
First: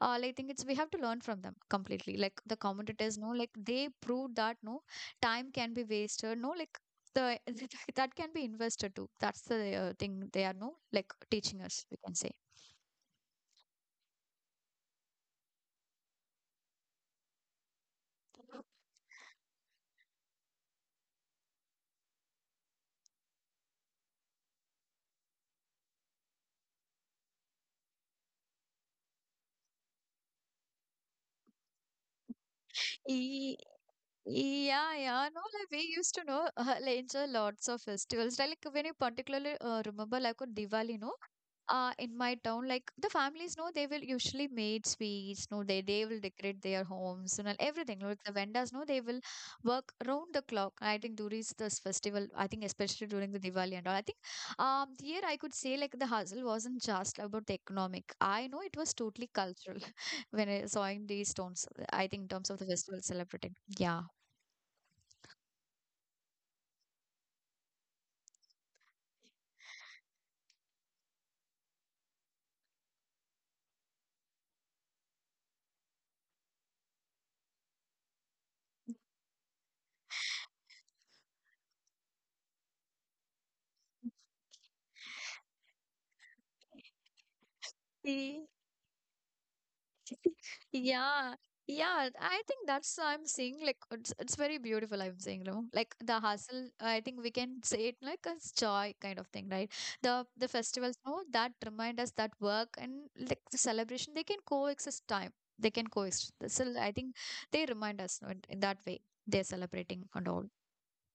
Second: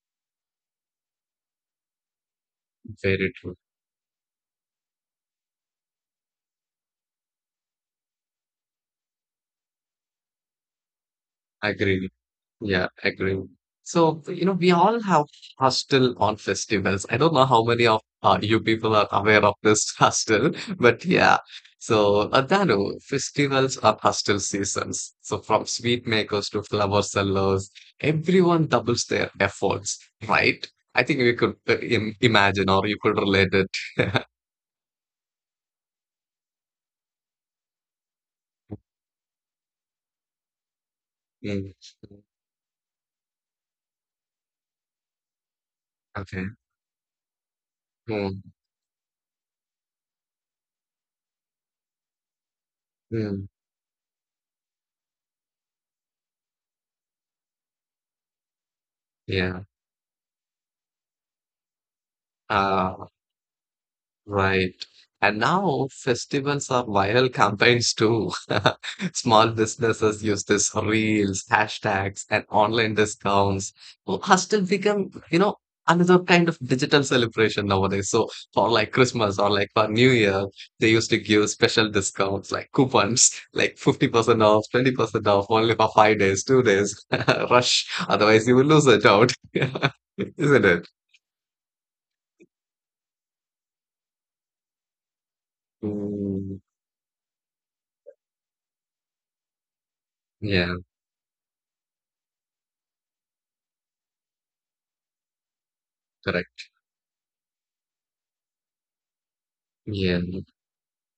S1: like, I think it's we have to learn from them completely. Like the competitors, no,
S2: Very
S1: like
S2: true.
S1: they proved that no time can be wasted, no, like the (laughs) that can be invested too. That's the thing they are no like teaching us. We
S2: Agree.
S1: can say.
S2: Yeah. Agree. So, you know, we all have hostel on festivals. I don't know how many of you people are aware of this (laughs) hostel, but yeah. So, Adano, festivals are hostel seasons. So, from sweet makers to flower sellers, everyone doubles their efforts, right? I think we could im imagine or you could relate
S1: Ye-
S2: it. (laughs)
S1: Yeah, yeah, no, like we used to know (laughs) like enjoy lots of festivals. Like when you particularly remember like on Diwali, no,
S2: Mm.
S1: in my town, like the families know they will usually made sweets, no, they will
S2: Okay.
S1: decorate their homes and everything. Like the
S2: Mm.
S1: vendors know they will work round the clock. I think during this festival, I think especially during the
S2: Mm.
S1: Diwali and all. I think here I could say like the hustle wasn't just about the economic. I know it was totally
S2: Yeah.
S1: cultural (laughs) when I saw in these stones. I think in terms of the festival
S2: Uh,
S1: celebrating. Yeah.
S2: right. And now festivals are viral campaigns too. (laughs) Small businesses use this reels, hashtags, and online discounts. So has still become, you know, another kind of digital celebration nowadays. So for like Christmas or like for New Year, they used to give special discounts like coupons, (laughs) like 50% off, 20% off, only for 5 days, 2 days. (laughs) Rush. Otherwise
S1: Okay.
S2: you will lose it out. (laughs) Isn't it?
S1: Yeah, yeah. I think that's I'm saying like it's very beautiful. I'm saying, you like the
S2: Mm,
S1: hustle. I think we can say it like it's joy kind of thing, right? The
S2: yeah,
S1: festivals, no, that remind us that work and like the celebration, they can coexist. Time they can coexist.
S2: correct.
S1: So I think they remind us no, in that way they're celebrating and
S2: Yeah.
S1: all.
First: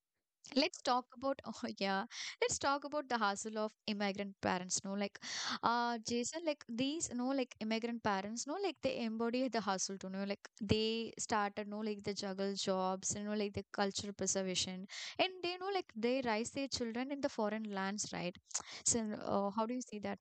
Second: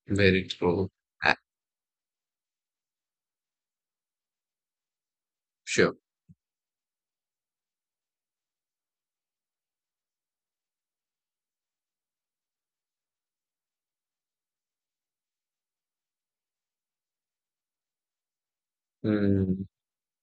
S2: Very
S1: Let's
S2: true.
S1: talk
S2: Ah,
S1: about (laughs) oh yeah let's talk about the hassle of immigrant parents no like
S2: sure.
S1: Jason like these no like immigrant parents no like they embody the hustle to know like they started no like the juggle jobs, you know, like the cultural preservation and they know like they raise their children in the foreign lands, right? (sniffs) (tsk) So
S2: Hmm.
S1: how do you see that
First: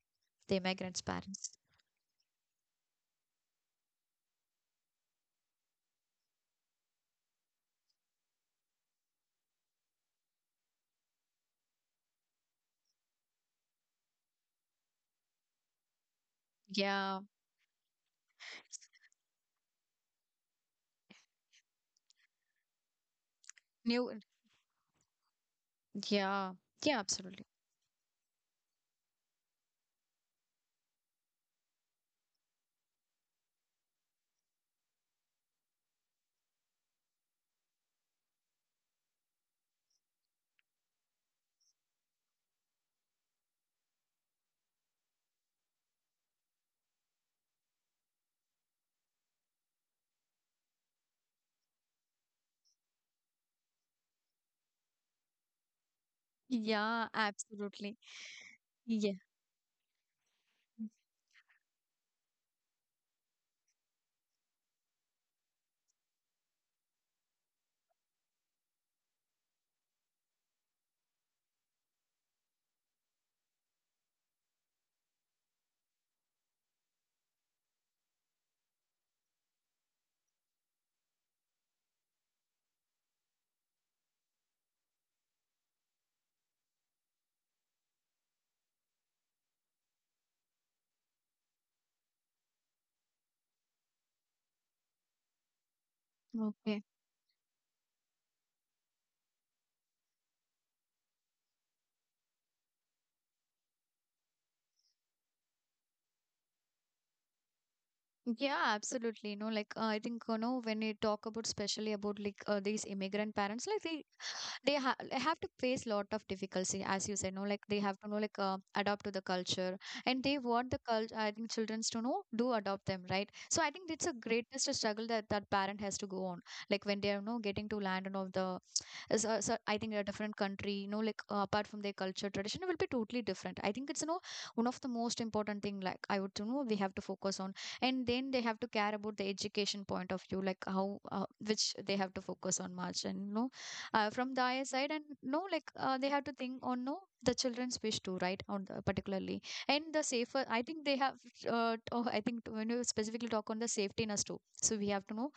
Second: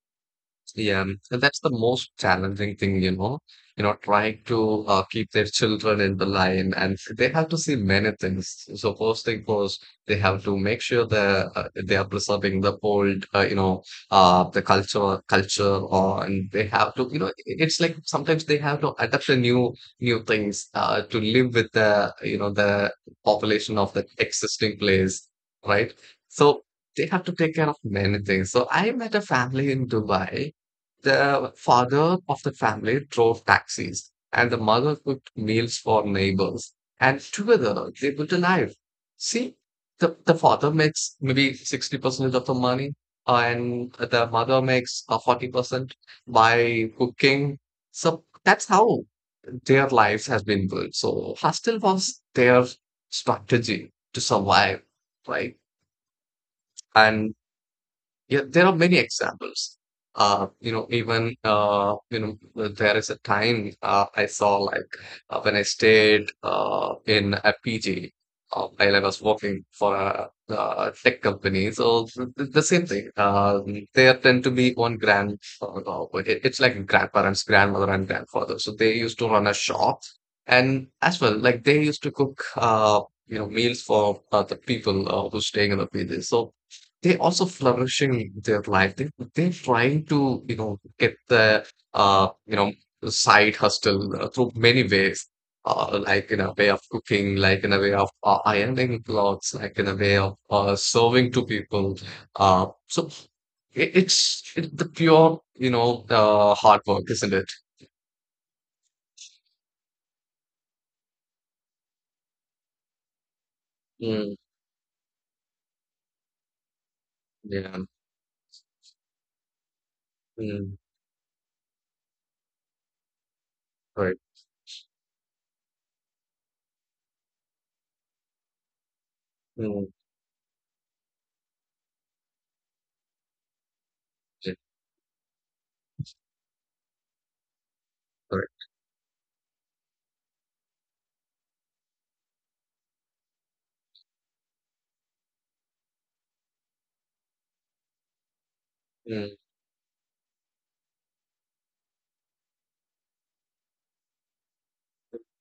S1: the immigrants
S2: Yeah, and
S1: parents?
S2: that's the most challenging thing, you know, trying to keep their children in the line, and they have to see many things. So first thing first, they have to make sure that they are preserving the you know, the culture, or and they have to,
S1: Yeah,
S2: you know, it's like sometimes they have to adapt to new things to live with the, you know, the population of the
S1: new,
S2: existing place, right?
S1: yeah,
S2: So.
S1: yeah,
S2: They have to
S1: absolutely,
S2: take care of many things. So I met a family in Dubai, the father of the family drove taxis, and the mother cooked meals for neighbors. And together they built a life. See, the father makes maybe 60% of the money, and the mother makes 40% by cooking. So that's how their lives has been built. So hostel was their strategy to survive, right?
S1: yeah,
S2: And
S1: absolutely,
S2: yeah, there are many
S1: yeah,
S2: examples. You know, even you know, there is a time I saw like when I stayed in a PG while I was working for a tech company. So the same thing. They tend to be on grand. It- it's like grandparents, grandmother, and grandfather. So they used to run a shop, and as well, like they used to cook. You know, meals for the people who's staying in the PG. So they also flourishing their life. They they're trying to you know get the you know side hustle through many ways, like in a way of
S1: okay.
S2: cooking, like in a way of ironing clothes, like in a way of serving to people. So it, it's it, the pure you know hard work, isn't it?
S1: Yeah, absolutely. You know, like I think you know when you talk about especially about like these immigrant parents, like they
S2: Mm,
S1: they ha- have to face lot of difficulty as you said no like they
S2: yeah.
S1: have to know like adapt to the culture and they
S2: Mm,
S1: want the culture, I think childrens to know do adopt them, right? So I think it's
S2: right.
S1: a greatest struggle that parent has to go on like when they are you know getting to land and all the is, so I
S2: Mm,
S1: think a different country, you know, like apart from their culture, tradition will be totally different. I think it's you know
S2: yeah,
S1: one of the most important thing. Like I would you know we have to focus on, and then they have
S2: right.
S1: to care about the education point of view, like how which they have to focus on much, and you know from the their side and no like they have to think on no the children's wish too, right? On the,
S2: Mm,
S1: particularly, and the safer I think they have I think when you specifically talk on the safetyness too, so we have to know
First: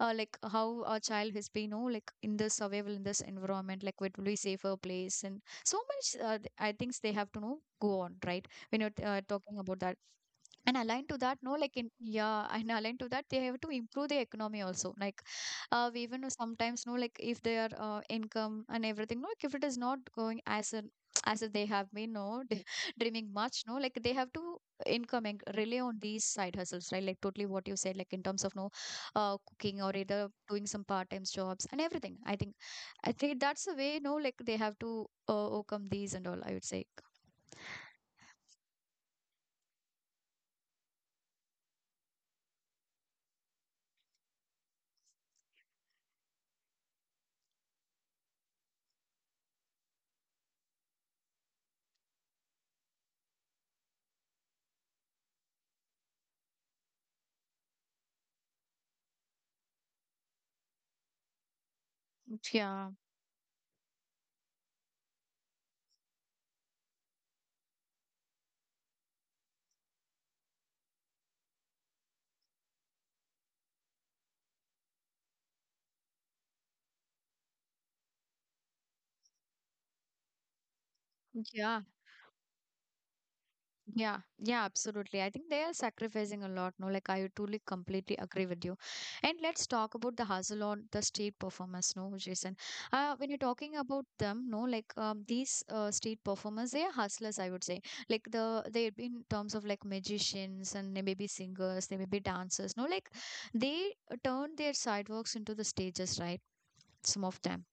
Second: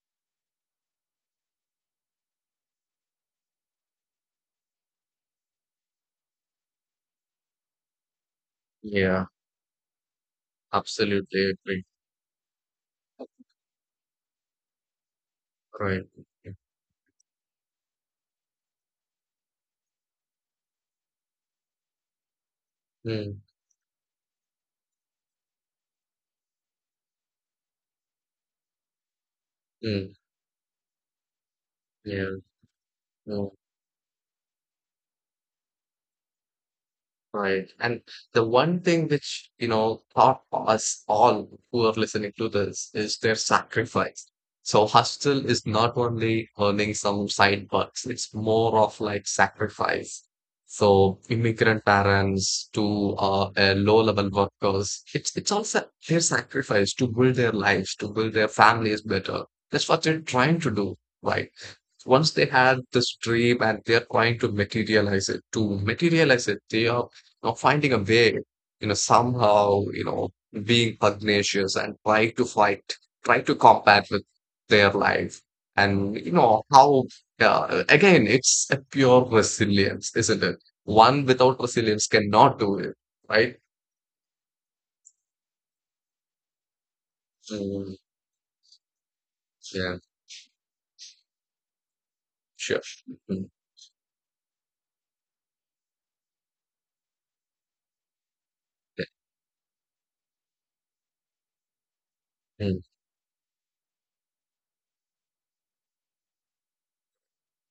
S1: like how our child has been oh like in this survival in this environment like what will be safer place and so much I think they have to know go on, right? When you're
S2: yeah.
S1: talking about that and aligned to that
S2: Absolutely
S1: no like
S2: agree.
S1: in yeah and aligned to that they have to improve the economy also like we
S2: Right.
S1: even know sometimes know like if their income and everything no like if it is not going as an (tsk) as if they have been no (laughs) dreaming
S2: Mm,
S1: much no like they have to income and rely on these side hustles, right? Like totally what you said like in terms of no cooking or
S2: mm,
S1: either doing some part-time jobs and everything.
S2: yeah.
S1: I think I think
S2: Mm.
S1: that's the way no like they have to overcome these and all I would say.
S2: Right. And the one thing which, you know, taught us all who are listening to this is their sacrifice. So hustle is not only earning some side bucks, it's more of like sacrifice. So immigrant parents to low-level workers, it's all sa their sacrifice to build their lives, to build their families better. That's what they're trying to do, right? Once they had
S1: Yeah.
S2: this dream and they're trying to materialize it, they are know, finding a way, you know, somehow, you know, being pugnacious and try to fight, try to combat with their life. And, you know, how, again, it's a pure resilience, isn't it? One without
S1: Yeah.
S2: resilience cannot do it, right?
S1: Yeah, yeah, absolutely. I think they are sacrificing a lot. No, like I truly
S2: Mm,
S1: completely agree with you. And let's talk
S2: yeah,
S1: about the hustle on the state performers. No, Jason.
S2: sure.
S1: When you're
S2: Mm,
S1: talking about them, no, like these state performers, they are hustlers. I would say, like the they be in terms of like magicians and they may be singers, they may be dancers.
S2: yeah.
S1: No, like they turn their sidewalks into the stages, right? Some of them.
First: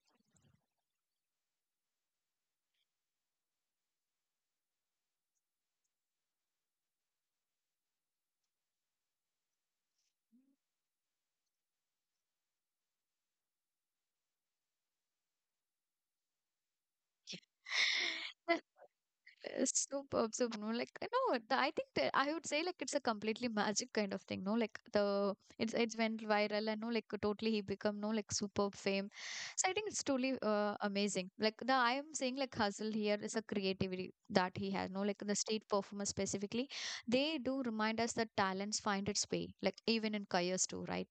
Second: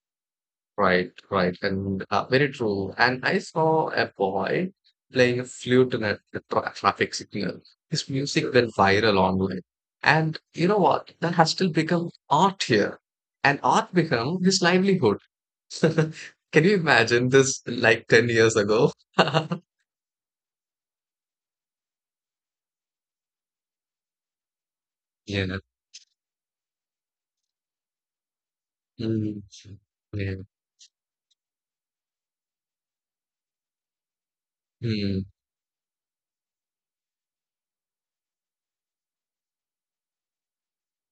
S2: Right, right, and very true. And I saw a boy playing a flute in a traffic signal. His music went viral online. And you know what? That has still become art here. And art become his livelihood. (laughs) Can you imagine this like 10 years
S1: (laughs)
S2: ago? (laughs)
S1: Superb, superb. No, like you know, the, I think that I would say like it's a completely magic kind of thing. No, like the
S2: Yeah.
S1: it's went viral and no, like totally he become no like superb fame.
S2: Mm,
S1: So I think it's totally
S2: yeah.
S1: amazing. Like the I am saying like hustle here is a creativity that he has. No, like
S2: Hmm.
S1: the state performer specifically, they do remind us that talents find its way. Like even in careers too, right?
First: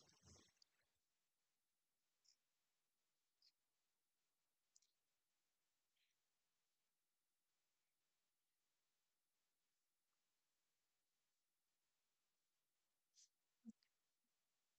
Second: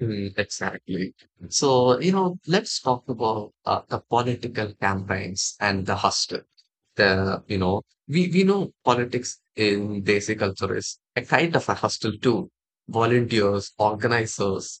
S2: Mm, exactly. So, let's talk about the political campaigns and the hustle. The, you know, we know politics in Desi culture is a kind of a hustle too. Volunteers, organizers,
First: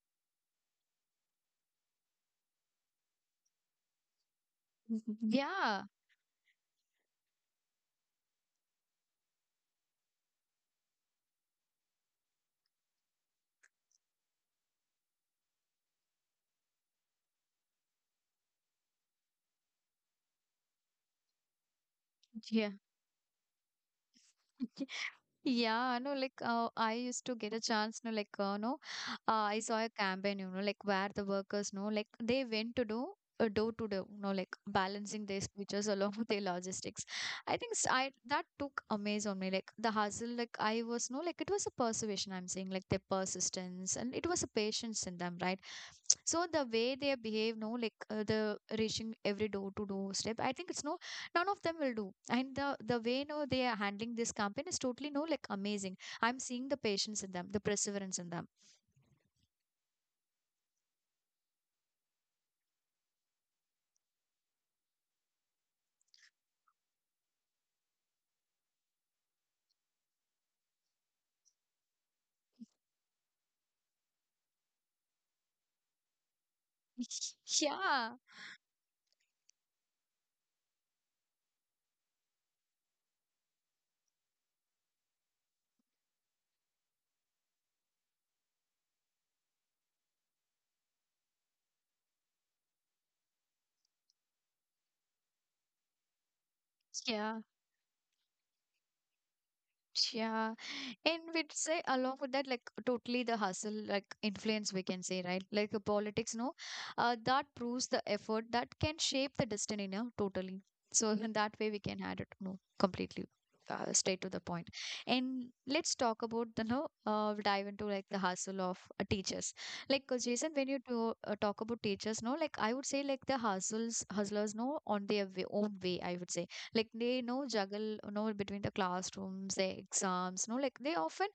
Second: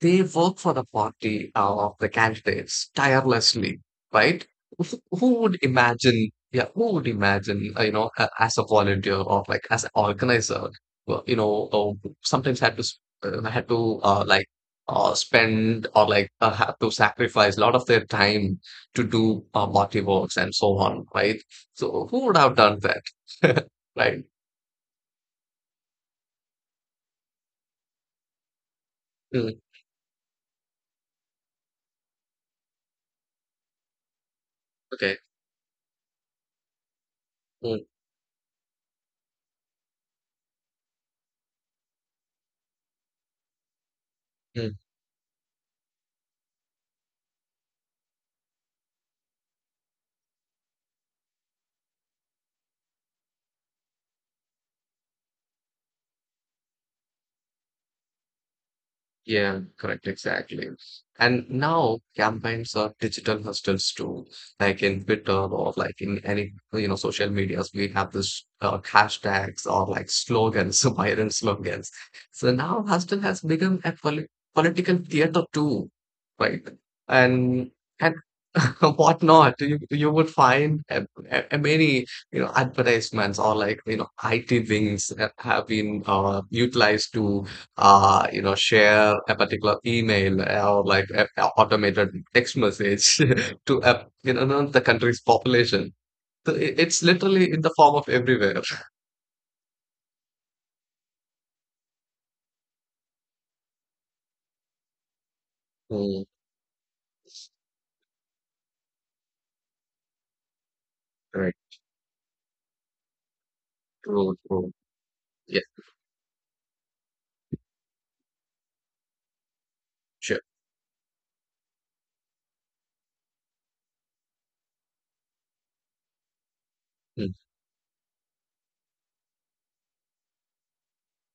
S2: they work for the party of the candidates tirelessly, right? Who
S1: (laughs)
S2: who would
S1: Yeah,
S2: imagine, yeah, who would imagine, as a volunteer or like as an organizer, well, you know, sometimes had to spend or have to sacrifice a lot of their time to do party works and so on, right? So who would have
S1: yeah.
S2: done that, (laughs) right?
S1: (laughs) Yeah, no, like I used to get a chance, no, like no,
S2: Mm,
S1: I saw a campaign, you know, like where the workers no, like they went to do door to door, no, like
S2: okay.
S1: balancing their speeches (laughs) along with their logistics. I think
S2: Mm,
S1: I that took amaze on me, like the hustle, like I was no, like it was a perseverance. I'm saying, like their persistence and it was a
S2: mm.
S1: patience in them, right? So the way they behave, no, like the reaching every door to door step, I think it's no none of them will do and the way no they are handling this campaign is totally no like amazing. I'm seeing the patience in them, the perseverance in them.
S2: Yeah, correct, exactly. And now campaigns are digital hustles too, like in Twitter or like in any, you know, social medias. We have this hashtags or like slogans, (laughs) viral slogans. So now hustle has become a political theater too, right?
S1: (laughs)
S2: And and
S1: Yeah,
S2: (laughs) whatnot, you would find a many, you know, advertisements or like, you know, IT wings have been utilized to share a particular email or like a automated text message (laughs) to a, you know the country's population. So it's
S1: yeah,
S2: literally in the form of everywhere. (laughs)
S1: yeah. And we'd say along with that, like totally the hustle, like influence we can say, right? Like the
S2: Mm,
S1: politics, no? That proves the effort that can shape the destiny, no? Totally. So (laughs) in that
S2: right.
S1: way we can add it, no, completely. Straight to
S2: True.
S1: the point.
S2: True.
S1: And
S2: Yeah.
S1: let's talk about the no dive into like the hustle of teachers like
S2: Sure.
S1: Jason when you do, talk about teachers no like I would say like the hustles hustlers no on their way, own way I would say like they
S2: Mm,
S1: know juggle you know between the classrooms the exams no like they often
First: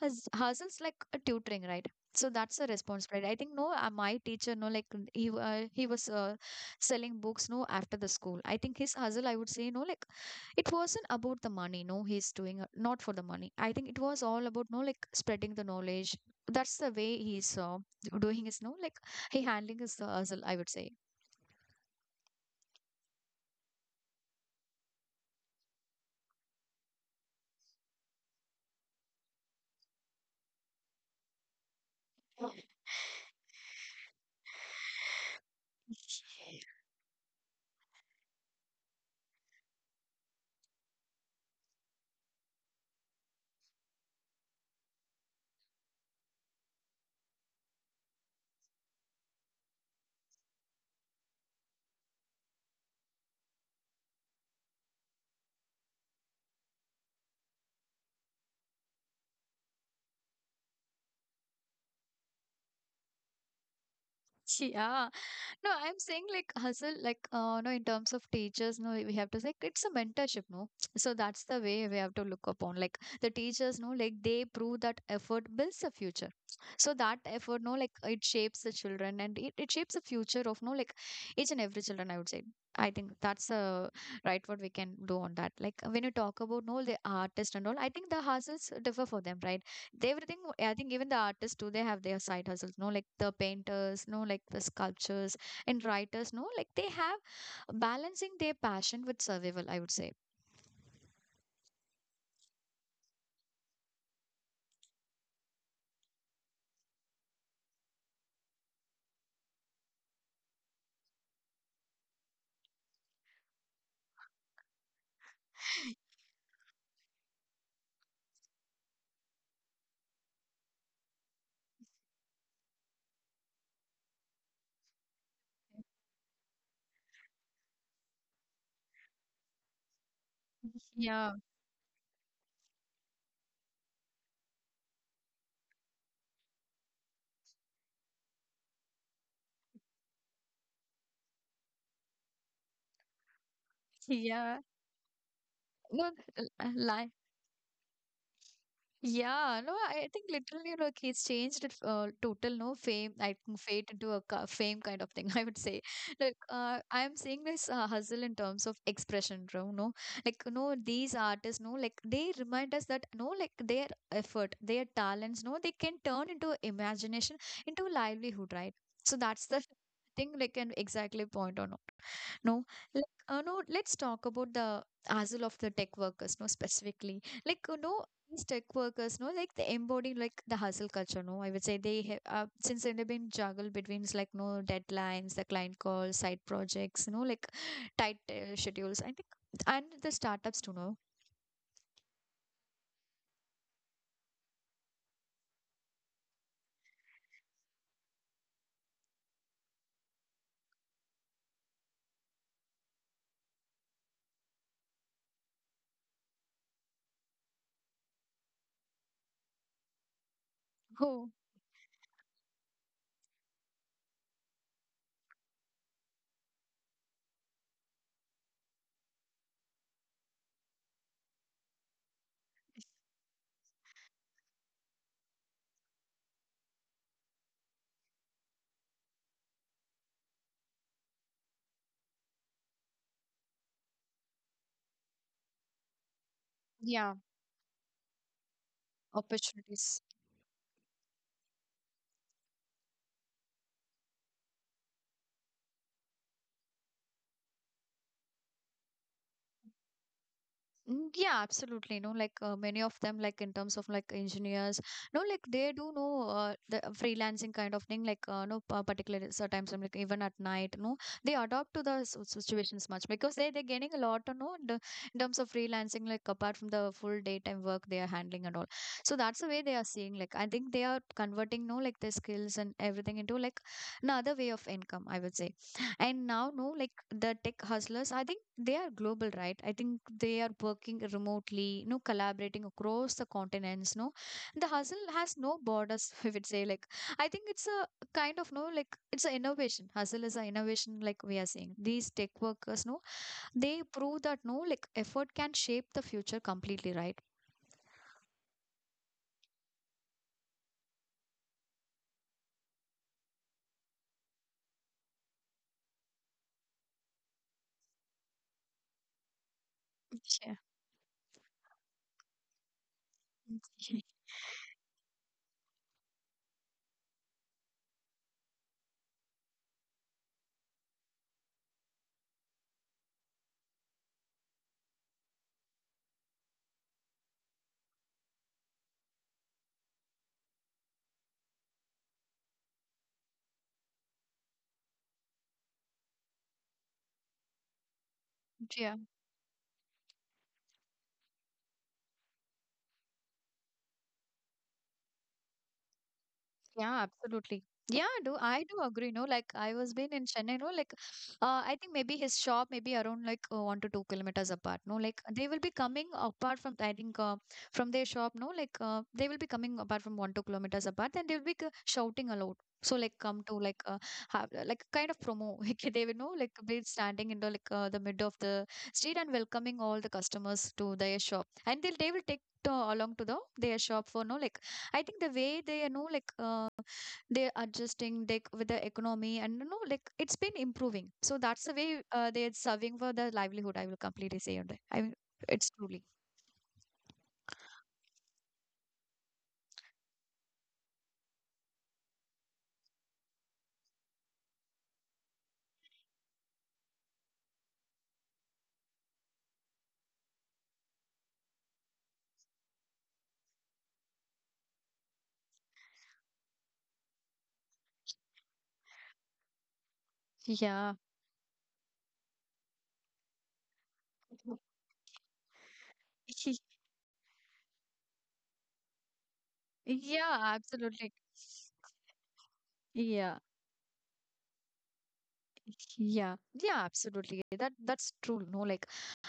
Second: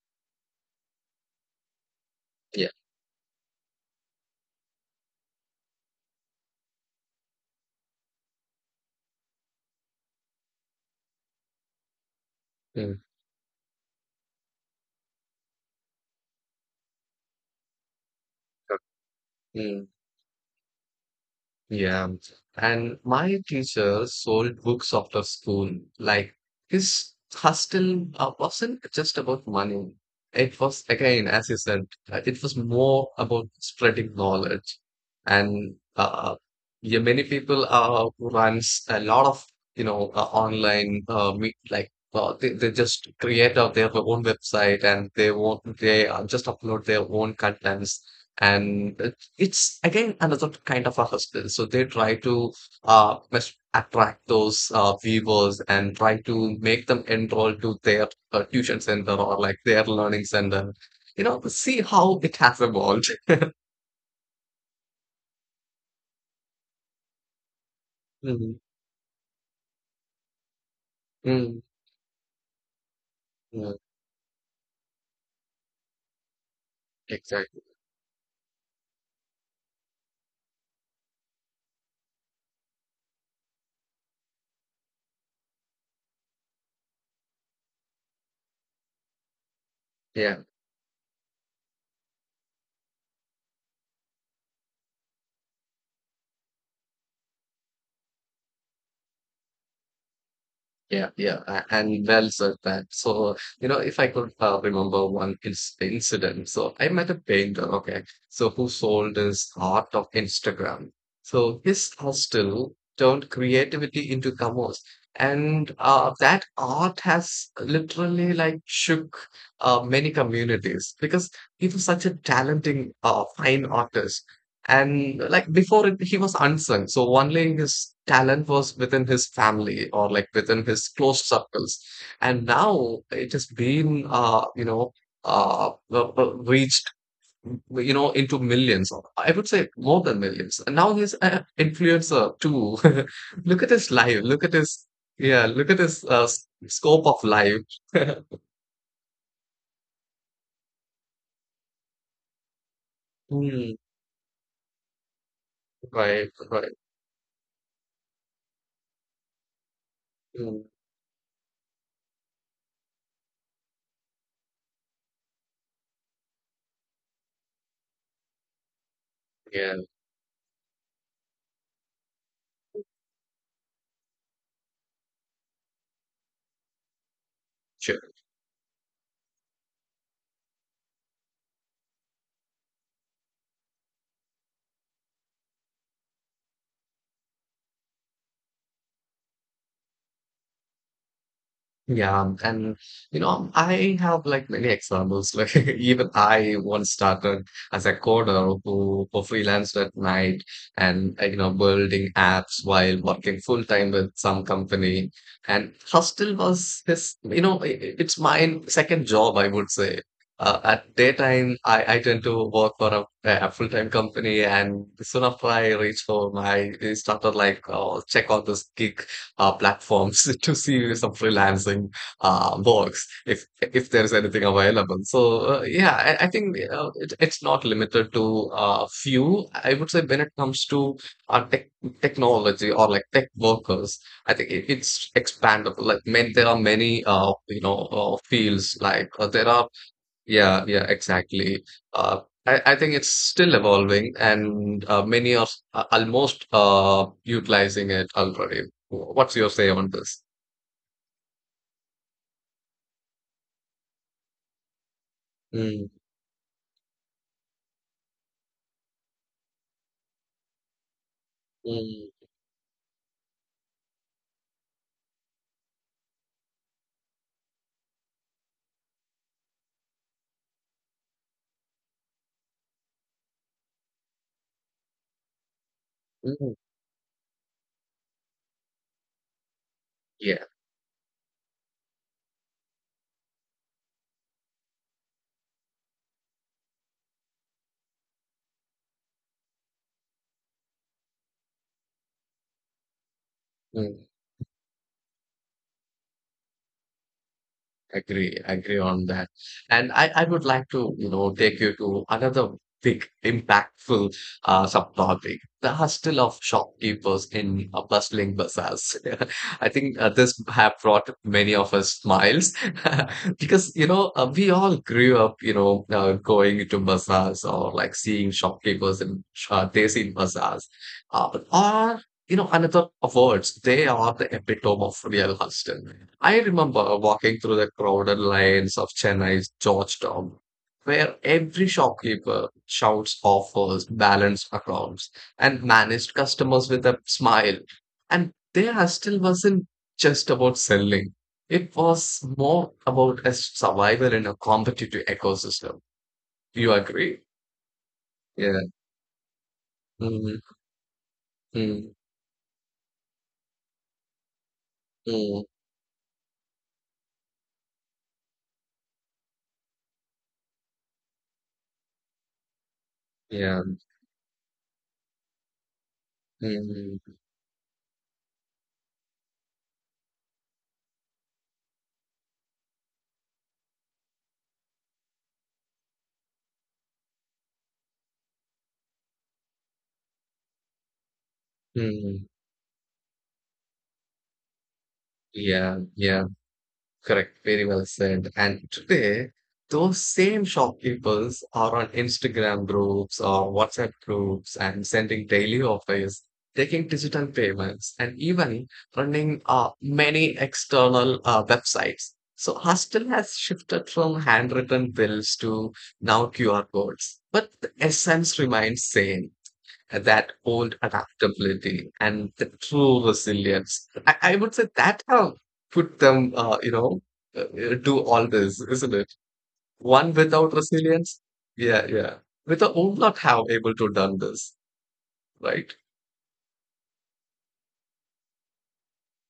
S1: has hassles like a tutoring, right? So that's the
S2: yeah.
S1: responsibility I think no my teacher no like he was selling books no after the school. I think his hustle I would say no like it wasn't about the money no he's doing not
S2: Mm,
S1: for the money. I think it was all about no like spreading the knowledge. That's the way he's doing his no
S2: okay.
S1: like he handling
S2: Mm.
S1: his hustle I would say.
S2: Yeah. And my teacher sold books after school. Like, his hustle wasn't just about money. It was, again, as you said, it was more about spreading knowledge. And yeah, many people runs a lot of, online meet, like they just create out their own website, and they won't they just upload their own contents. And it's again another kind of a hustle. So they try to attract those viewers and try to make them enroll to their tuition center or like their learning center. You know, see how it has evolved.
S1: (laughs) Yeah. No, I'm saying like hustle, like no, in terms of
S2: Mhm.
S1: teachers, no, we have to say it's a mentorship, no. So that's
S2: Mm,
S1: the way we have to look upon. Like the
S2: yeah,
S1: teachers, no, like they prove that effort builds the future. So that
S2: exactly.
S1: effort, no, like it shapes the children and it shapes the future of no, like each and every children. I would say. I think that's right what we can do on that. Like when you talk about no, the artist and all, I think the hustles differ for them, right? They
S2: Yeah.
S1: everything. I think even the artists too, they have their side hustles. No, like the painters, no, like the sculptures and writers no, like they have balancing their passion with survival, I would say.
S2: Yeah, yeah, and well said that. So, you know, if I could remember one incident, so I met a painter, okay, so who sold his art of Instagram. So his hustle turned creativity into commerce, and that art has literally like shook many communities because he was such a talented fine artist. And like before it, he was unsung. So only his talent was within his family or like within his close
S1: Yeah,
S2: circles. And now it has been, reached, you know, into millions, or I would say more than millions. And now he's an influencer too. (laughs) Look at his
S1: (laughs)
S2: life. Look at
S1: yeah,
S2: yeah, look at his
S1: no,
S2: scope
S1: li-
S2: of life. (laughs)
S1: yeah, no, I think literally like he's changed it, total no fame, I think
S2: Mm,
S1: fate into a fame kind of thing. (laughs) I would say,
S2: right,
S1: like,
S2: right.
S1: I'm seeing this hustle in terms of expression, you no, like,
S2: Mm,
S1: no, these artists, no, like they remind us that, no, like their effort, their talents, no, they can turn into imagination, into livelihood, right? So that's the
S2: yeah,
S1: (laughs) thing, like, an exactly point or not. No, like, no, let's talk about the hassle of the tech workers, no, specifically. Like, you
S2: sure.
S1: know, these tech workers no like they embody like the hustle culture no I would say they have since they've been juggled between like no deadlines, the client calls, side projects, you know, like tight schedules I think and the startups to know.
S2: Yeah, and you know, I have like many examples. (laughs) Like even I once started as a coder who freelanced at night and you know building apps while working full time with some company. And hostel was his, you know, it's my second job, I would say. At
S1: Oh
S2: daytime, I tend to work for a full-time company, and soon after I reach home, I started like, oh, check out this gig platforms (laughs) to see some freelancing works if there is anything available. So yeah, I think it's not limited to few. I would say when it comes to uh, tech, technology or like tech workers, I think it's expandable. Like, man, there are many
S1: yeah,
S2: fields there are
S1: opportunities.
S2: yeah, yeah, exactly. I think it's still evolving, and many are almost utilizing it already. What's your say on this?
S1: Mm, yeah, absolutely. You know, like many of them, like in terms of like engineers, no, like they
S2: Mm,
S1: do know the freelancing kind of thing. Like, no, particular times, like even at night, no, they adapt to the
S2: mm,
S1: situations much because they're getting a lot, you know, in terms of freelancing, like apart from the full daytime work they are handling and all. So that's the way they are seeing. Like, I think they are converting, no, like their skills and everything into like another way of income, I would say. And
S2: mm,
S1: now, no, like the tech hustlers, I think they are global, right? I think
S2: yeah.
S1: they are working remotely, no, collaborating across the continents, no. The hustle has no borders, (laughs) I would say. Like, I think it's a kind of, no, like, it's an innovation. Hustle is an innovation, like we are saying. These tech workers, no, they
S2: Mm.
S1: prove that, no, like, effort can shape the future completely, right?
S2: Agree, agree on that. And I would like to, you know, take you to another big impactful subtopic, the hustle of shopkeepers in bustling bazaars. (laughs) I think this have brought many of us smiles (laughs) because, you know, we all grew up, you know, going to bazaars or like seeing shopkeepers in desi bazaars. But all, you know, another awards, they are the epitome of real hustle. I remember walking through the crowded lanes of Chennai's Georgetown, where every shopkeeper shouts offers, balanced accounts, and managed customers with a smile. And their hustle wasn't just about selling, it was more about a survival in a competitive ecosystem. You
S1: Yeah,
S2: agree?
S1: absolutely. Yeah, do
S2: Yeah.
S1: I do agree? No, like I was been in
S2: Mm,
S1: Chennai, no, like I
S2: mm,
S1: think maybe his shop maybe around like 1 to 2 kilometers apart. No, like
S2: mm,
S1: they will be coming apart from I think from their shop. No, like they will be coming apart from 1 2 kilometers apart, and they will be shouting aloud. So like come
S2: yeah.
S1: to like have, like kind of promo. (laughs) Like they will know like be
S2: Mm,
S1: standing in the like the middle of the street and welcoming all the customers to their shop, and they will take. To, along to the their shop for no like I think the way they, you know, like they're adjusting like with the economy, and you know like it's been improving, so that's the way
S2: mm.
S1: they're serving for their livelihood, I will completely say on that. I mean, it's
S2: Yeah,
S1: truly
S2: yeah, correct. Very well said. And today, those same shopkeepers are on Instagram groups or WhatsApp groups and sending daily offers, taking digital payments, and even running many external websites. So Hostel has shifted from handwritten bills to now QR codes, but the essence remains same, that old
S1: yeah,
S2: adaptability and the true resilience. I would say that have put them,
S1: (laughs)
S2: do all this, isn't it? One without
S1: yeah, absolutely,
S2: resilience, yeah, yeah, without would not
S1: yeah.
S2: have able to done this, right?
S1: Yeah, yeah, absolutely. That's true. No, like,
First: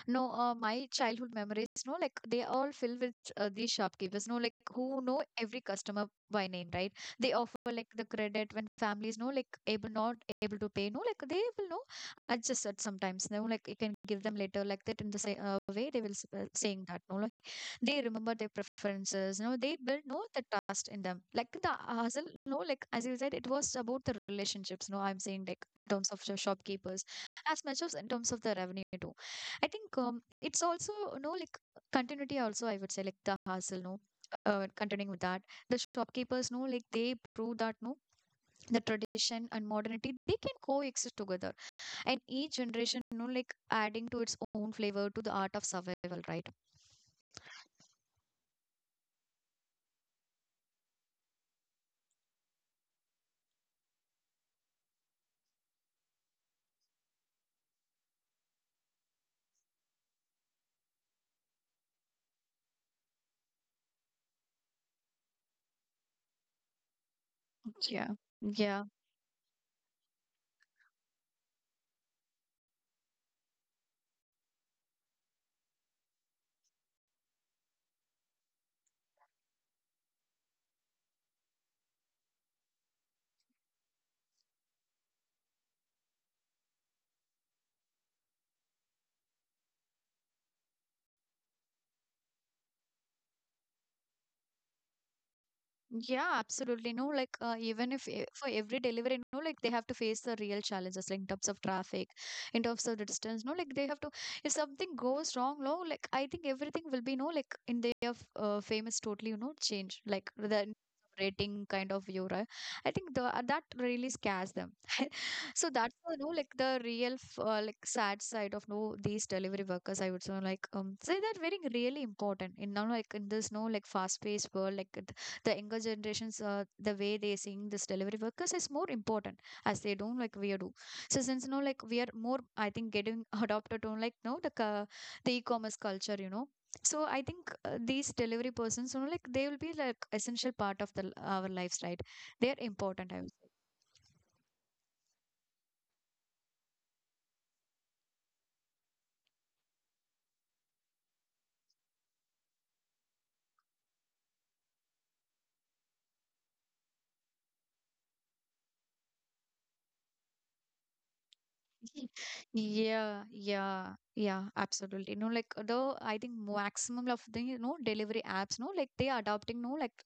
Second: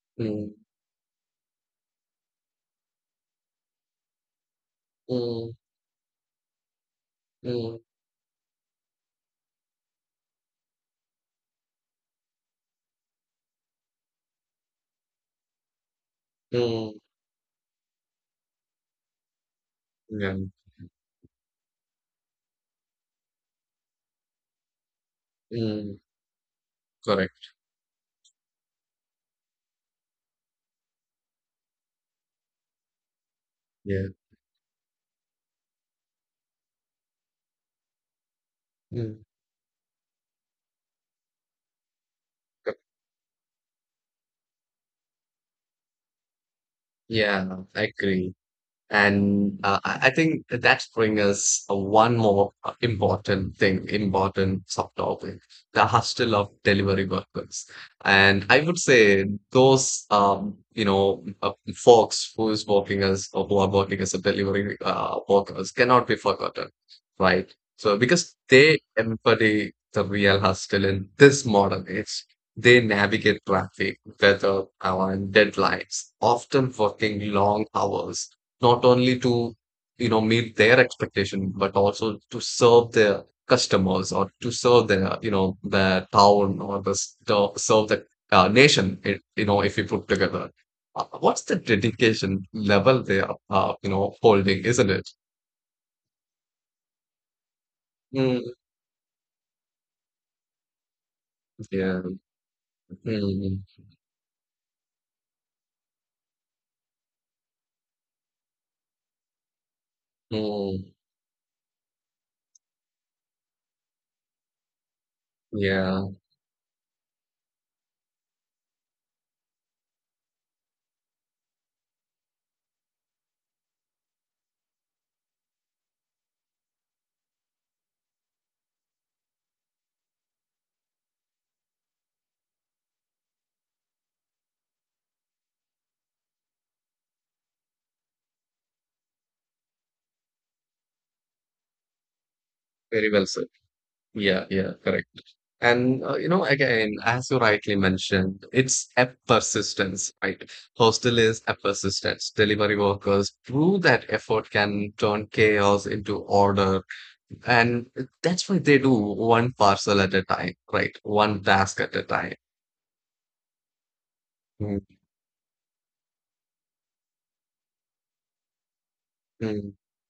S1: no,
S2: Mm,
S1: my childhood memories. No, like they all filled with these shopkeepers. No, like who know
S2: mm,
S1: every customer by name, right? They offer
S2: mm,
S1: like the credit when families no like able not able to pay. No, like they will know adjust it sometimes. No, like you can give them later like that in the same way they will saying
S2: mm,
S1: that. No, like they remember their preferences. No, they build no
S2: yeah,
S1: the trust in them. Like the hustle. No, like as you said, it was about the relationships. No, I'm saying like
S2: mm,
S1: terms of the shopkeepers
S2: correct.
S1: as much as in terms of the revenue too. I think it's also you know like continuity also, I would say, like the hustle no.
S2: Yeah.
S1: Continuing with that, the shopkeepers know like they prove that no, the
S2: Mm.
S1: tradition and modernity they can coexist together, and each
S2: co-
S1: generation you know like adding to its own flavor to the art of survival, right?
S2: Yeah, I agree. And I think that's bring us one more important thing, important subtopic, the hustle of delivery workers. And I would say those, you know, folks who are working as a delivery workers cannot be forgotten, right? So
S1: Yeah.
S2: because they
S1: Yeah.
S2: embody the real hustle in this modern age. They navigate traffic, weather, and deadlines, often working long hours not only to, you know, meet their expectation, but also to serve their customers or to serve their, you know, their town or serve the nation. It, you know, if we put together, what's the dedication level they are, you know, holding, isn't it?
S1: Yeah, absolutely. No, like even if
S2: Mm,
S1: for every delivery, no, like they have to face the real challenges, like in terms of
S2: yeah,
S1: traffic, in terms of the distance.
S2: mm,
S1: No, like they have to. If something goes wrong, no, like I think everything will be no, like in their famous totally, you know, change like the
S2: mm,
S1: rating kind of euro. I think the that really scares them. (laughs) so
S2: yeah,
S1: that's the no, like the real like sad side of no these delivery workers. I would say like say that very really important in now like in this no like fast paced world like the younger generations the way they seeing this delivery workers is more important as they don't like we do. So since you know like we are more I think getting (laughs) adopted on like no the the e-commerce culture, you know. So I think these delivery persons, you know, like they will be like essential part of the our lives, right? They are
S2: very
S1: important,
S2: well
S1: I
S2: said,
S1: would.
S2: yeah, yeah, correct. And you know, again, as you rightly mentioned, it's a persistence, right? Hostel is a persistence. Delivery workers through that effort can turn chaos into order. And that's why they do one parcel at a time, right? One task at a time.
S1: Yeah, yeah, yeah,
S2: Mm,
S1: absolutely. No, like the I think maximum of the you know delivery apps, no, like they are adopting
S2: mm,
S1: no like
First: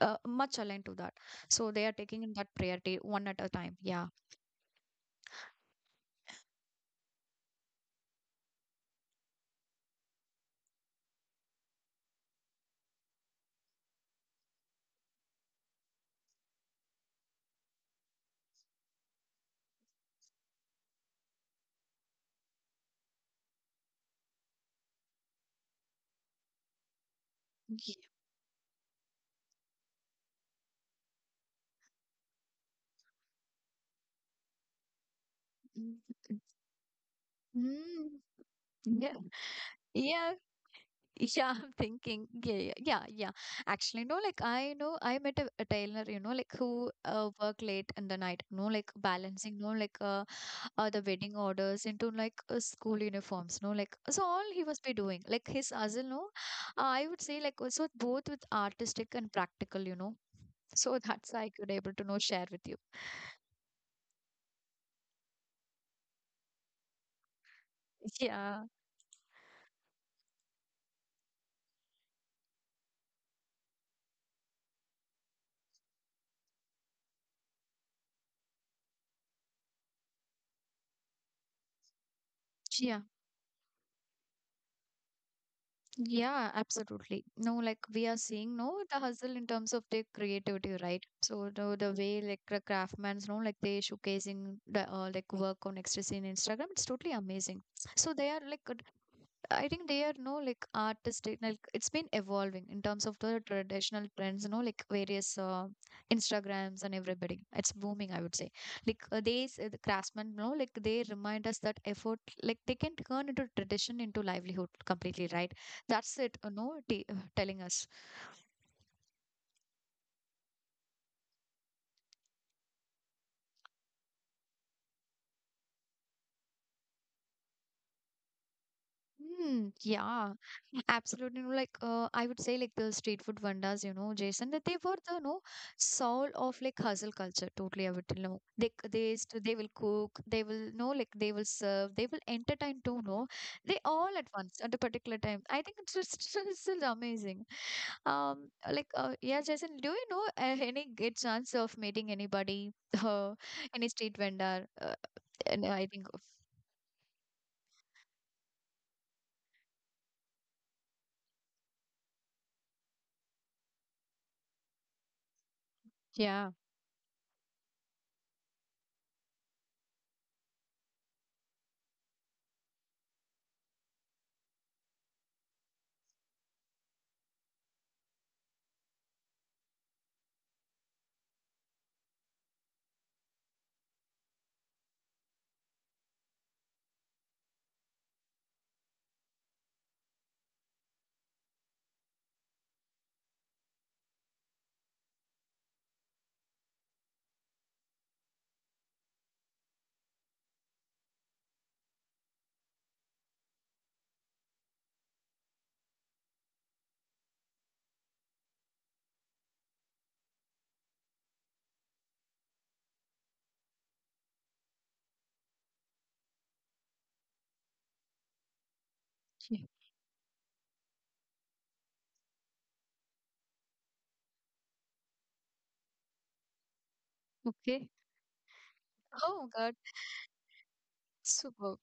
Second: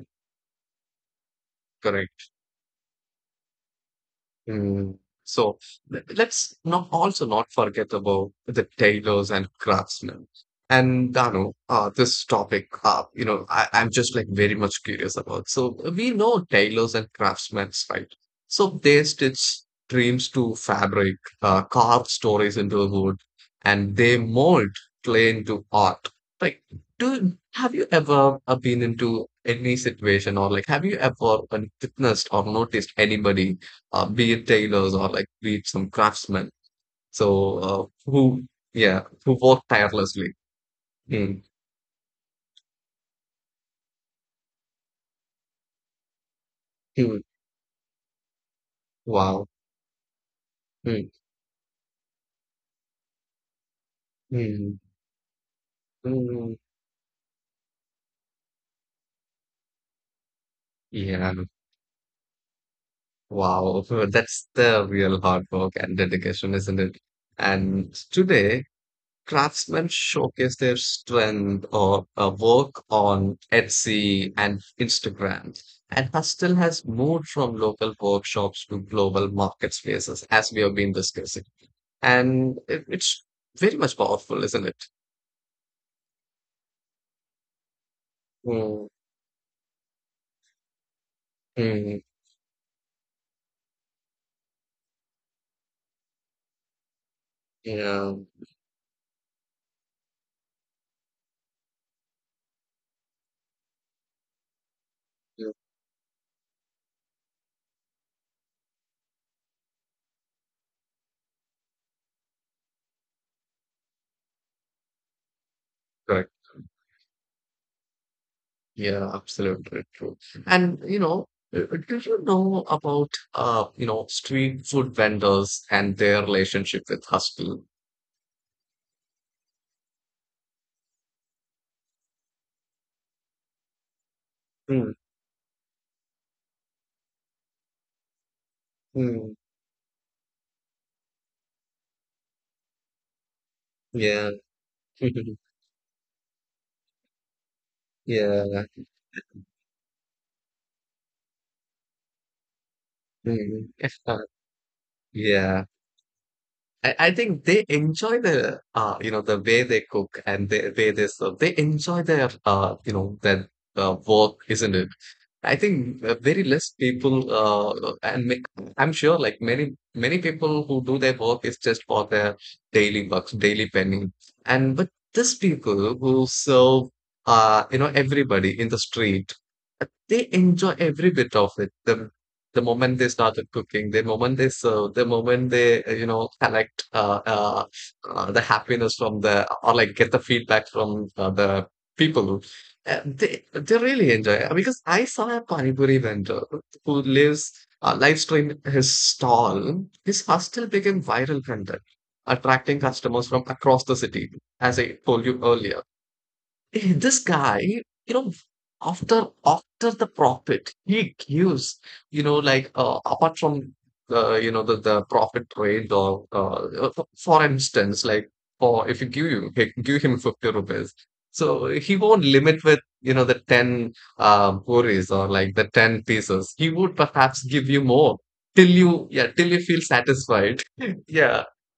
S1: much aligned to that. So they are taking
S2: correct.
S1: in that priority one at a time. Yeah.
S2: Mm. So, let's not also not forget about the tailors and craftsmen. And Dano, this topic, I'm just like very much curious about. So we know tailors and craftsmen, right? So they stitch dreams to fabric, carve stories into wood, and they mold clay into art. Like, do have you
S1: Ye-
S2: ever been into any situation, or like, have you ever witnessed or noticed anybody, be it tailors or like be it some
S1: mm,
S2: craftsmen. So
S1: mm,
S2: yeah,
S1: yeah.
S2: who work
S1: Yeah.
S2: tirelessly.
S1: (laughs)
S2: Mm,
S1: Yeah. I'm thinking. Yeah. Yeah. Yeah. Yeah. Actually, no, like I know I met a tailor, you know, like who
S2: mm,
S1: work late in the night, no, like
S2: wow.
S1: balancing, no, like the
S2: Mm,
S1: wedding orders into like school uniforms no like. So all he
S2: mm,
S1: must be doing like his hustle no
S2: mm,
S1: I would say like also both with artistic and practical, you know. So that's
S2: yeah,
S1: I could able to know share with you.
S2: wow. (laughs) That's the real hard work and dedication, isn't it? And
S1: Yeah,
S2: today, craftsmen showcase their strength or work on Etsy and Instagram. And Hustle has moved from local workshops to global market spaces, as we have been discussing. And
S1: yeah,
S2: it's very much powerful, isn't it?
S1: yeah, absolutely. No like we are seeing no
S2: Mm,
S1: the hustle in terms of their creativity, right? So the
S2: mm,
S1: way like the craftsman's no like they showcasing the like work on extra scene Instagram, it's totally amazing. So
S2: yeah,
S1: they are like I think they are no like artistic. Like it's been evolving in terms of the traditional trends, you know, like various
S2: yeah,
S1: Instagrams and everybody. It's booming, I would say. Like they, the craftsmen, you know, like they remind us that effort, like they can turn into tradition into livelihood completely, right? That's it, you
S2: correct.
S1: know, telling us.
S2: Yeah, absolutely true. And you know, did you know about you know, street food vendors and their relationship with hustle?
S1: Hmm, yeah. Absolutely, no, like I would say, like the street food vendors, you know, Jason, that they were
S2: Mm,
S1: the no soul of like hustle culture. Totally, I would tell no.
S2: mm,
S1: They will cook, they will know, like they will serve, they will entertain too. No, they all at
S2: yeah,
S1: once at a particular time.
S2: (laughs)
S1: I think it's just (laughs) still, still amazing.
S2: yeah,
S1: Like yeah, Jason, do you know any good chance of meeting anybody, (laughs) uh,
S2: mm,
S1: any street
S2: uh, (laughs)
S1: vendor? And
S2: yeah.
S1: I think of-
S2: I think they enjoy the you know, the way they cook and the way they serve. They enjoy their, their work, isn't it? I think very
S1: yeah.
S2: less people, I'm sure like many, many people who do their work is just for their daily bucks, daily penny. And but these people who serve, you know, everybody in the street, they enjoy every bit of it. The moment they started cooking, the moment they serve, the moment they, collect the happiness from the, or like get the feedback from the people, they really enjoy it because I saw a panipuri vendor who lives live streamed his stall. His hostel became viral content, attracting customers from across the city, as I told you earlier. (laughs) Eh, this guy, you know, after the profit, he gives, you know, like, apart from the, you know, the profit trade, for instance, like for if you give
S1: (laughs)
S2: you
S1: Yeah.
S2: he- give him 50 rupees, so he won't limit with, you know, the 10 puris or like the 10 pieces. He would perhaps give you
S1: Okay.
S2: more till you yeah
S1: Oh
S2: till you
S1: God,
S2: feel satisfied. (laughs) Yeah,
S1: super.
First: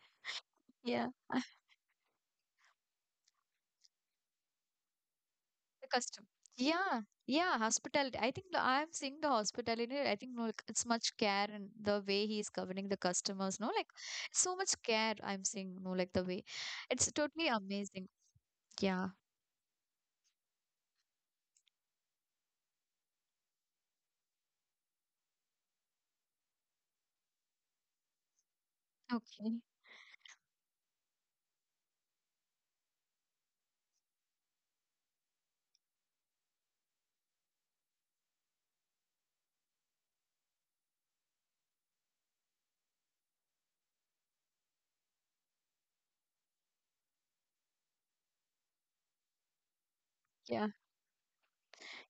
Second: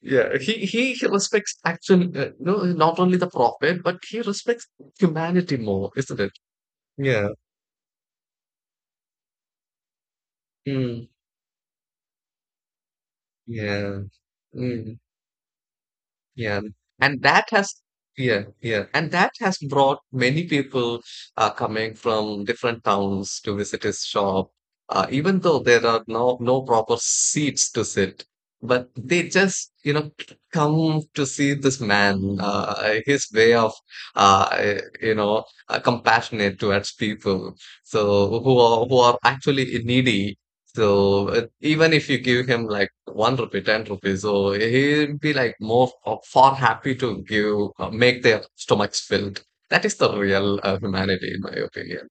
S2: yeah, he
S1: Yeah.
S2: respects actually, no, not only the prophet, but he respects humanity
S1: The
S2: more, isn't
S1: custom.
S2: it?
S1: Yeah,
S2: Yeah.
S1: yeah, hospitality. I think the- I'm seeing the hospitality. I think no, like, it's
S2: Mm.
S1: much care and the way he is governing the customers. No, like
S2: Yeah.
S1: so much
S2: Mm.
S1: care. I'm seeing no, like the way
S2: Yeah,
S1: it's
S2: and that
S1: totally
S2: has
S1: amazing.
S2: yeah, yeah, and
S1: Yeah.
S2: that has brought many people coming from different towns to visit his shop. Even though there are no proper seats to sit, but they
S1: Okay.
S2: just come to see this man. His way of uh, you know Compassionate towards people, so who are actually needy, so even if you give him like one rupee, ten rupees, so he'll be like more, far happy to give, make their stomachs filled. That is the real
S1: Yeah.
S2: humanity, in my opinion.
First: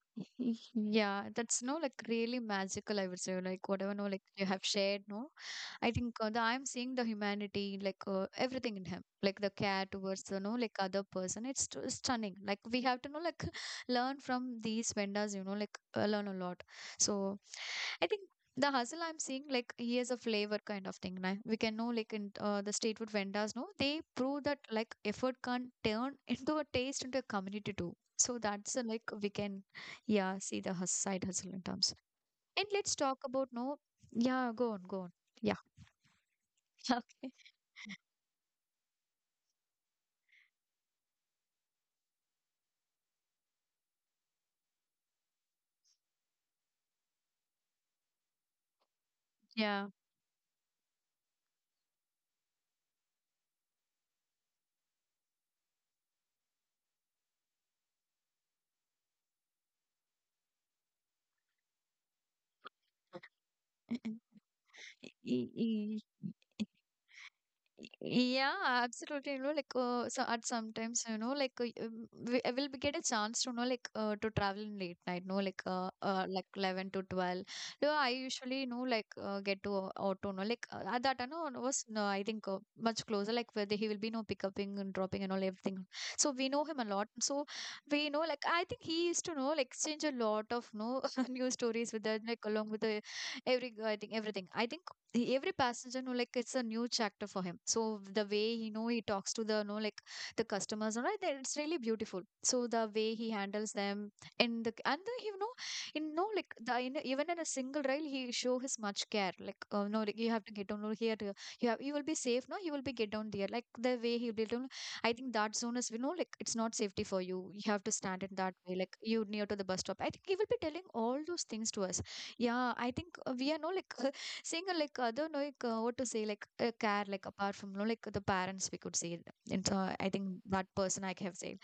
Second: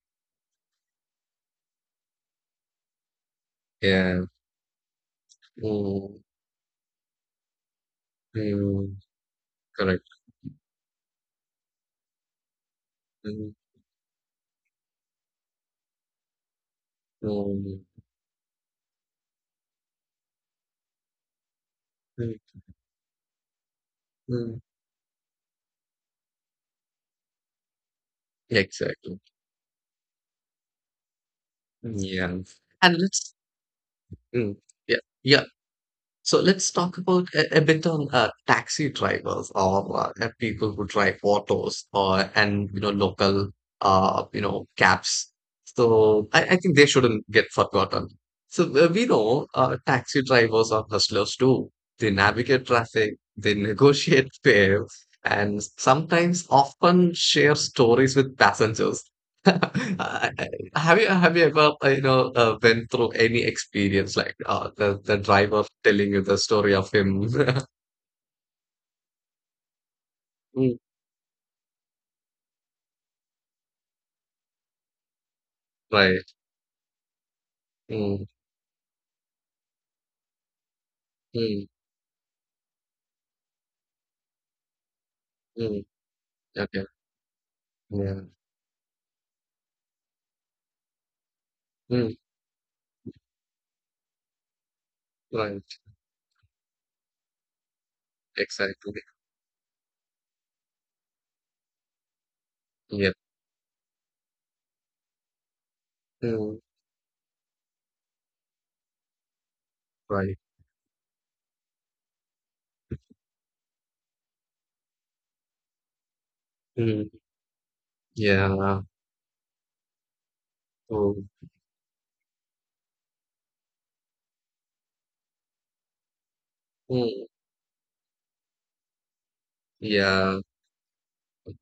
S1: Yeah, that's no like really magical, I would say. Like whatever no like
S2: Yeah.
S1: you have shared, no. I think
S2: Mm,
S1: the, I'm seeing the humanity, like everything in
S2: mm,
S1: him, like the care
S2: correct.
S1: towards the no like other person. It's stunning. Like we have to know like
S2: Mm,
S1: (laughs) learn from these vendors, you know, like learn a lot. So
S2: mm,
S1: I think the hustle I'm seeing, like he is a flavor kind of thing. Right? We can know, like in
S2: mm,
S1: the street food vendors, no, they prove that
S2: mm.
S1: like effort can turn (laughs) into a taste into a community too. So that's like
S2: Exactly.
S1: we can, yeah, see the side hustle in terms.
S2: Yeah.
S1: And let's
S2: And
S1: talk
S2: let's.
S1: about no, yeah,
S2: Mm,
S1: go on,
S2: yeah.
S1: go on,
S2: Yeah.
S1: yeah.
S2: So let's
S1: (laughs)
S2: talk about
S1: Okay.
S2: a bit on taxi drivers or people who drive autos, or and you know local you know cabs. So I think they shouldn't get forgotten. So we know
S1: Yeah.
S2: taxi drivers are hustlers too. They navigate traffic, they negotiate (laughs) fares, and sometimes often share stories with passengers. (laughs) I, have you ever went through any experience
S1: (laughs)
S2: like the
S1: E-
S2: driver
S1: e-
S2: telling you the story of him? (laughs)
S1: Yeah, absolutely. You know, like so at
S2: Mm,
S1: sometimes, you know, like we I will be get a chance to know, like to travel in late night. No,
S2: right.
S1: like 11 to 12. So I
S2: Mm,
S1: usually you know like get to auto. No, like at that time, no, it
S2: mm,
S1: was no, I think much closer. Like where the, he will be no picking and dropping and all everything.
S2: mm.
S1: So we know him a
S2: Okay.
S1: lot. So we know
S2: Yeah.
S1: like I think he used to know like exchange a lot of no (laughs) new stories with
S2: Mm,
S1: the like along with the every I think everything. I think every
S2: right.
S1: passenger know like it's a new chapter for him, so the way he know he
S2: Exactly.
S1: talks to the, you know, like the customers, all right, that it's really beautiful. So the way
S2: Yeah.
S1: he handles them and you know, in no like
S2: Mm,
S1: the in, a- even in a single rail he show his much care, like no like you
S2: right.
S1: have to get down over here, you have, you will be safe, no you will be get down there like the way he'll be down. I think that zone is, you know, like it's not safety
S2: Mm,
S1: for you, you have to stand in that way,
S2: yeah.
S1: like you near to the bus stop. I think he will be telling all
S2: Mm,
S1: those things to us. Yeah, I think we are no like (laughs) single, like I don't know like what to say, like care, like
S2: mm,
S1: apart from, you know, like the parents, we could say. And so I think
S2: yeah.
S1: that person I have said,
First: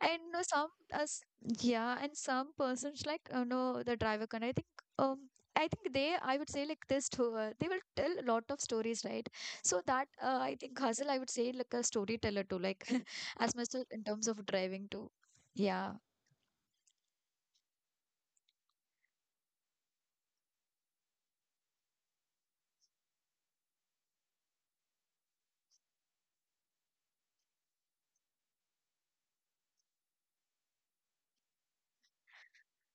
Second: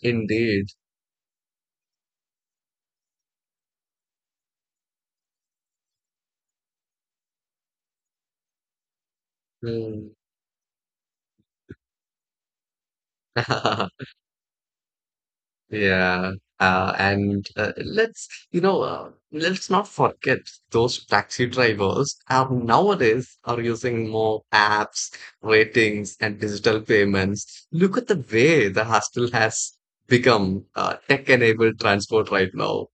S1: and you know, some
S2: Indeed.
S1: us, yeah, and some persons like, you know, the driver can. Um I think they, I would say like this to they will tell a lot of stories, right? So that
S2: Mm.
S1: I think Hazel I would say like a storyteller too, like (laughs) as much as in
S2: (laughs)
S1: terms of driving too. Yeah.
S2: Yeah, and let's let's not forget, those taxi drivers are nowadays are using more apps, ratings, and digital payments. Look at the way the hostel has become, tech-enabled transport right now.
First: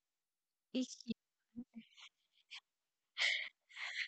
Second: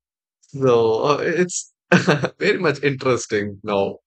S1: Ich-
S2: So it's (laughs) very much interesting now.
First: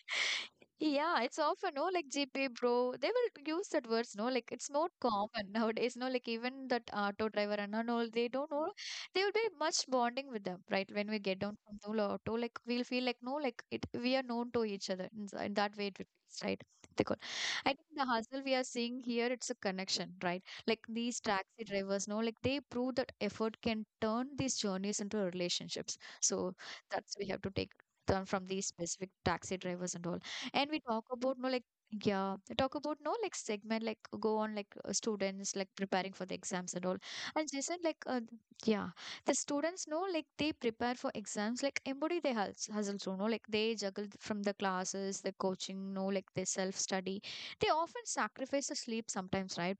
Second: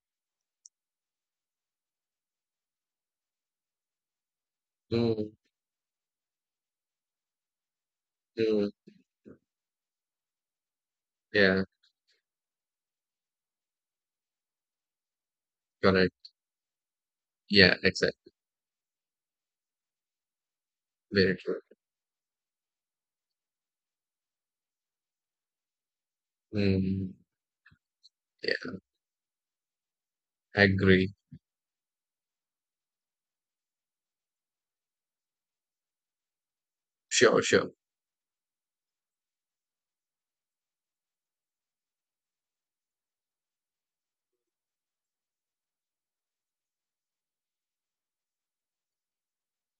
S1: Yeah, it's often, no, like GP, bro. They will use that words, no, like it's not
S2: Mm,
S1: common nowadays, no, like even that auto driver and all, they don't know.
S2: mm,
S1: They will be much bonding with them, right? When we get down
S2: yeah,
S1: from the auto, like we'll feel like, no, like it, we are known to each other. In that way, it
S2: correct.
S1: feels, right? They call. I
S2: Yeah,
S1: think the
S2: exactly.
S1: hustle we are seeing here, it's a connection, right? Like these
S2: Very true.
S1: taxi drivers, no, like they prove that effort can turn these journeys into relationships. So
S2: Mm,
S1: that's we have to take. Done from these
S2: yeah,
S1: specific taxi drivers and all.
S2: I
S1: And we talk
S2: agree.
S1: about no like yeah, we talk about no like segment like go on like students like preparing for the exams and all.
S2: Sure,
S1: And
S2: sure.
S1: Jason like yeah, the students know like they prepare for exams like embody their hustles, you know, like they juggle from the classes, the coaching, no like they self study. They often sacrifice the sleep sometimes, right?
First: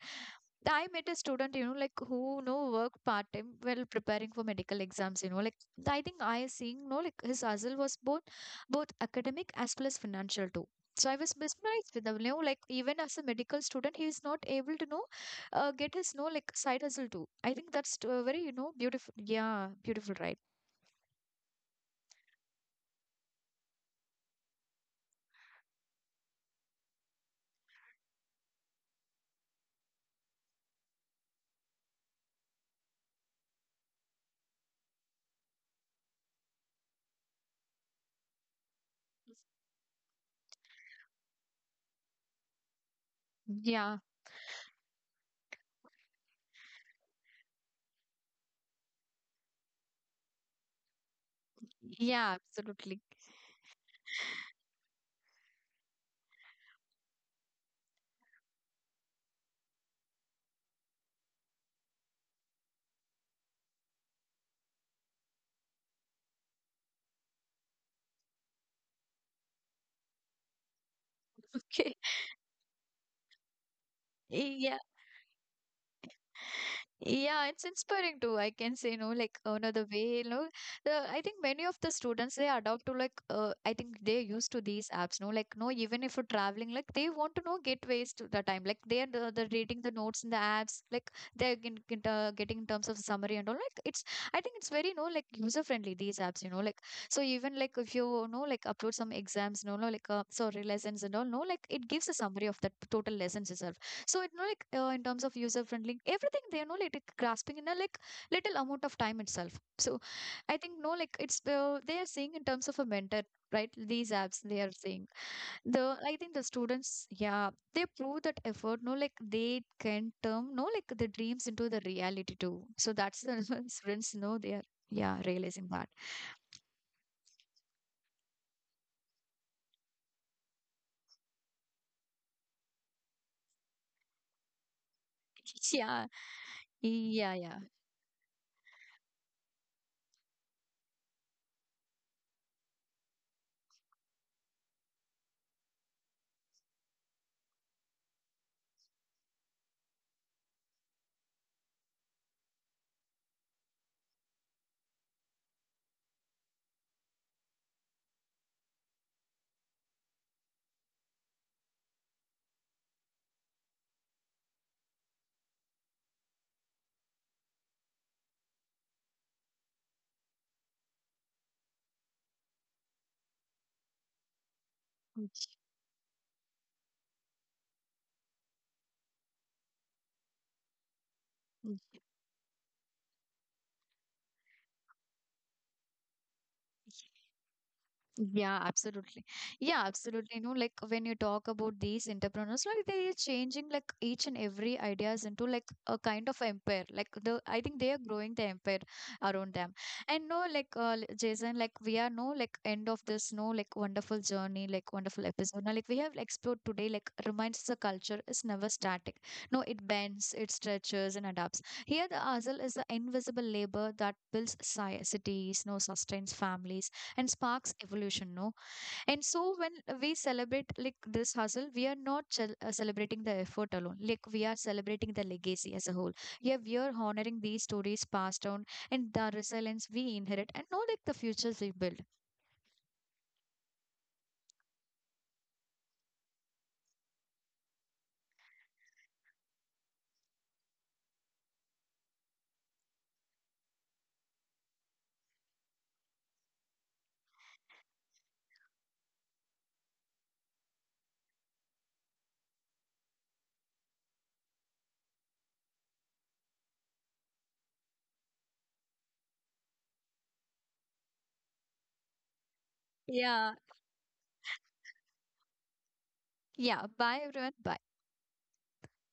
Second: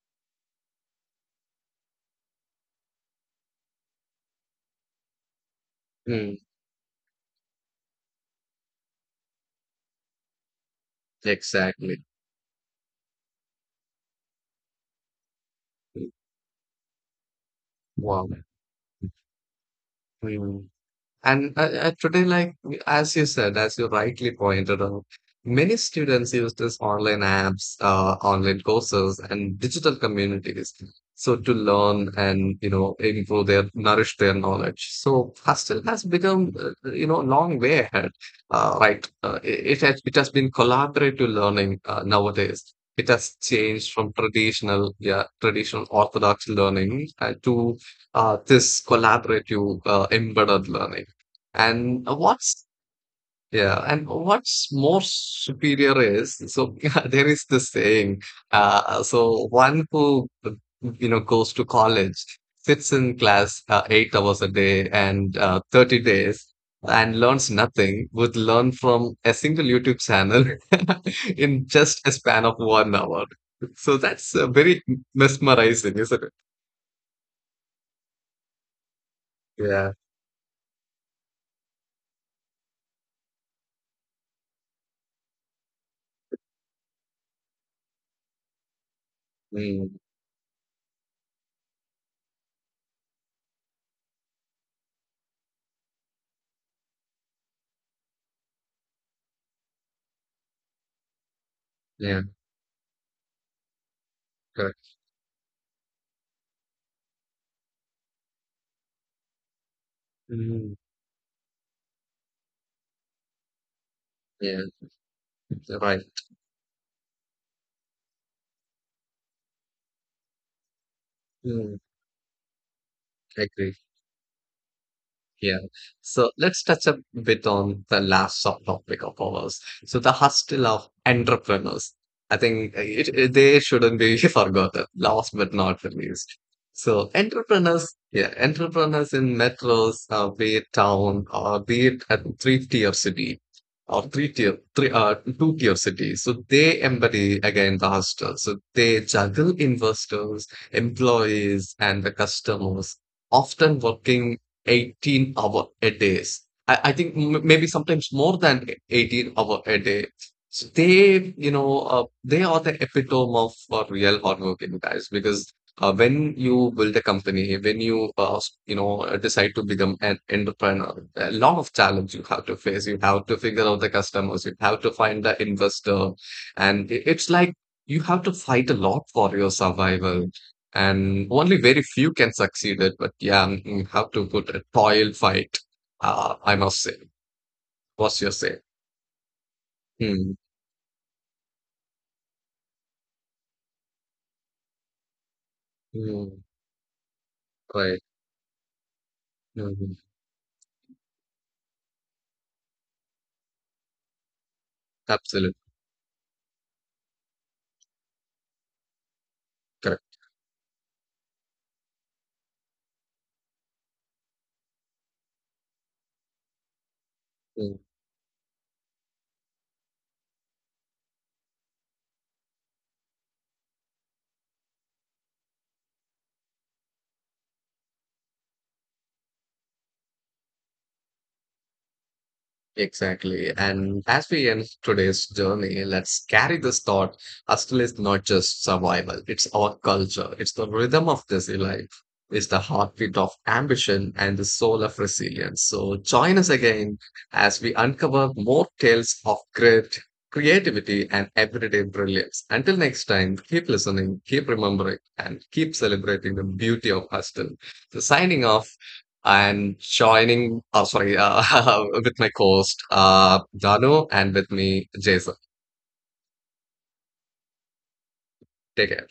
S1: I met a student, you know, like who you know worked part time while preparing for medical exams, you know, like I think
S2: Mm,
S1: I seeing, no, like his hustle was both academic as well as financial too. So I was mesmerized
S2: exactly.
S1: with them, you know, like even as a medical student, he is not able to know, get his no like side hustle too. I think that's
S2: Wow.
S1: very, you know, beautiful. Yeah, beautiful, right?
S2: Mm. And today, like as you said, as you rightly pointed out, many students use these online apps, online courses, and digital communities. So to learn and you know improve their, nourish their knowledge. So hostel has become, you know, long way ahead, right? It has been collaborative learning nowadays. It has changed
S1: Yeah,
S2: from traditional, orthodox learning, to this collaborative, embedded learning, and
S1: yeah,
S2: what's
S1: absolutely.
S2: yeah, and what's more superior is, so (laughs) yeah, there is this saying. So one who you know goes to college, sits in class 8 hours a day and 30 days and learns nothing, would learn from a single YouTube channel (laughs) in just a
S1: (laughs)
S2: span of one hour. So that's
S1: Okay, yeah.
S2: very mesmerizing, isn't it?
S1: Yeah, it's inspiring too. I can say, no, like another
S2: Yeah.
S1: way, you know, the I think many of the students they adopt to like I think they're used to these apps, no, like no, even if you're traveling, like they want to know gateways to the time, like they're the reading the
S2: Mm,
S1: notes in the apps, like they're getting in terms of summary and all. Like it's, I think it's very no, like user friendly these apps, you know, like so even like if you know like upload some exams, no, no, like sorry lessons and all, no, like it gives a
S2: yeah.
S1: summary of the total lessons itself. So it know like
S2: Correct.
S1: in terms of user friendly, everything they know like it grasping in a like little amount of time itself. So I
S2: Mm,
S1: think no like it's they are saying in terms of a mentor, right? These apps
S2: yeah.
S1: they are saying the
S2: Right.
S1: I think the students yeah they prove that effort no like they can turn no like the dreams into
S2: Mm,
S1: the reality too. So that's
S2: I
S1: the (laughs)
S2: agree.
S1: students know they are yeah
S2: Yeah.
S1: realizing that.
S2: So let's touch a bit on the last subtopic of ours: So the hustle of entrepreneurs. I think they shouldn't be (laughs) forgotten, last but
S1: (laughs)
S2: not the
S1: Yeah,
S2: least. So
S1: yeah, yeah.
S2: entrepreneurs, yeah, entrepreneurs in metros, be it town or be it a three-tier city or two-tier city. So they embody again the hustle. So they juggle investors, employees, and the customers, often working 18 hour a days. I think maybe sometimes more than 18 hour a day. So they, you know, they are the epitome of real hardworking guys, because when you build a company, when you, you know, decide to become an entrepreneur, a lot of challenge you have to face. You have to figure out the customers, you have to find the investor, and it's like you have to fight a lot for your survival, and only very few can succeed it. But yeah, mm, mm, have to put a toil fight. I must say, what's your
S1: Yeah,
S2: say?
S1: absolutely. Yeah, absolutely.
S2: Mm,
S1: You know, like when you talk about these entrepreneurs, like they are changing like each and every ideas into like a kind of
S2: mm,
S1: empire. Like the, I think they are
S2: right.
S1: growing the empire around them.
S2: Mm,
S1: And no, like Jason, like we are no like end of this no like wonderful journey, like wonderful episode.
S2: absolutely
S1: Now, like we have explored today, like reminds us the culture is never static. No, it
S2: correct.
S1: bends, it stretches, and adapts. Here, the hustle is the invisible labor that builds cities, no sustains families and sparks
S2: Hmm.
S1: evolution, no. And so when we celebrate like this hustle, we are not celebrating the effort alone, like we are celebrating the legacy as a whole. Yeah, we are honoring these stories passed down and the resilience we inherit and know like the futures we build.
S2: Exactly. And as we end today's journey, let's carry this thought. Hustle is not just survival, it's our culture. It's the rhythm of busy life. It's the heartbeat of ambition and the soul of resilience. So join us again as we uncover more tales of grit, creativity, and everyday brilliance. Until next time, keep listening, keep remembering, and keep celebrating the beauty of hustle. So signing off, I'm joining, oh, sorry, (laughs) with my co-host,
S1: Yeah,
S2: Dano, and with me, Jason.
S1: yeah, bye everyone, bye.
S2: Take care.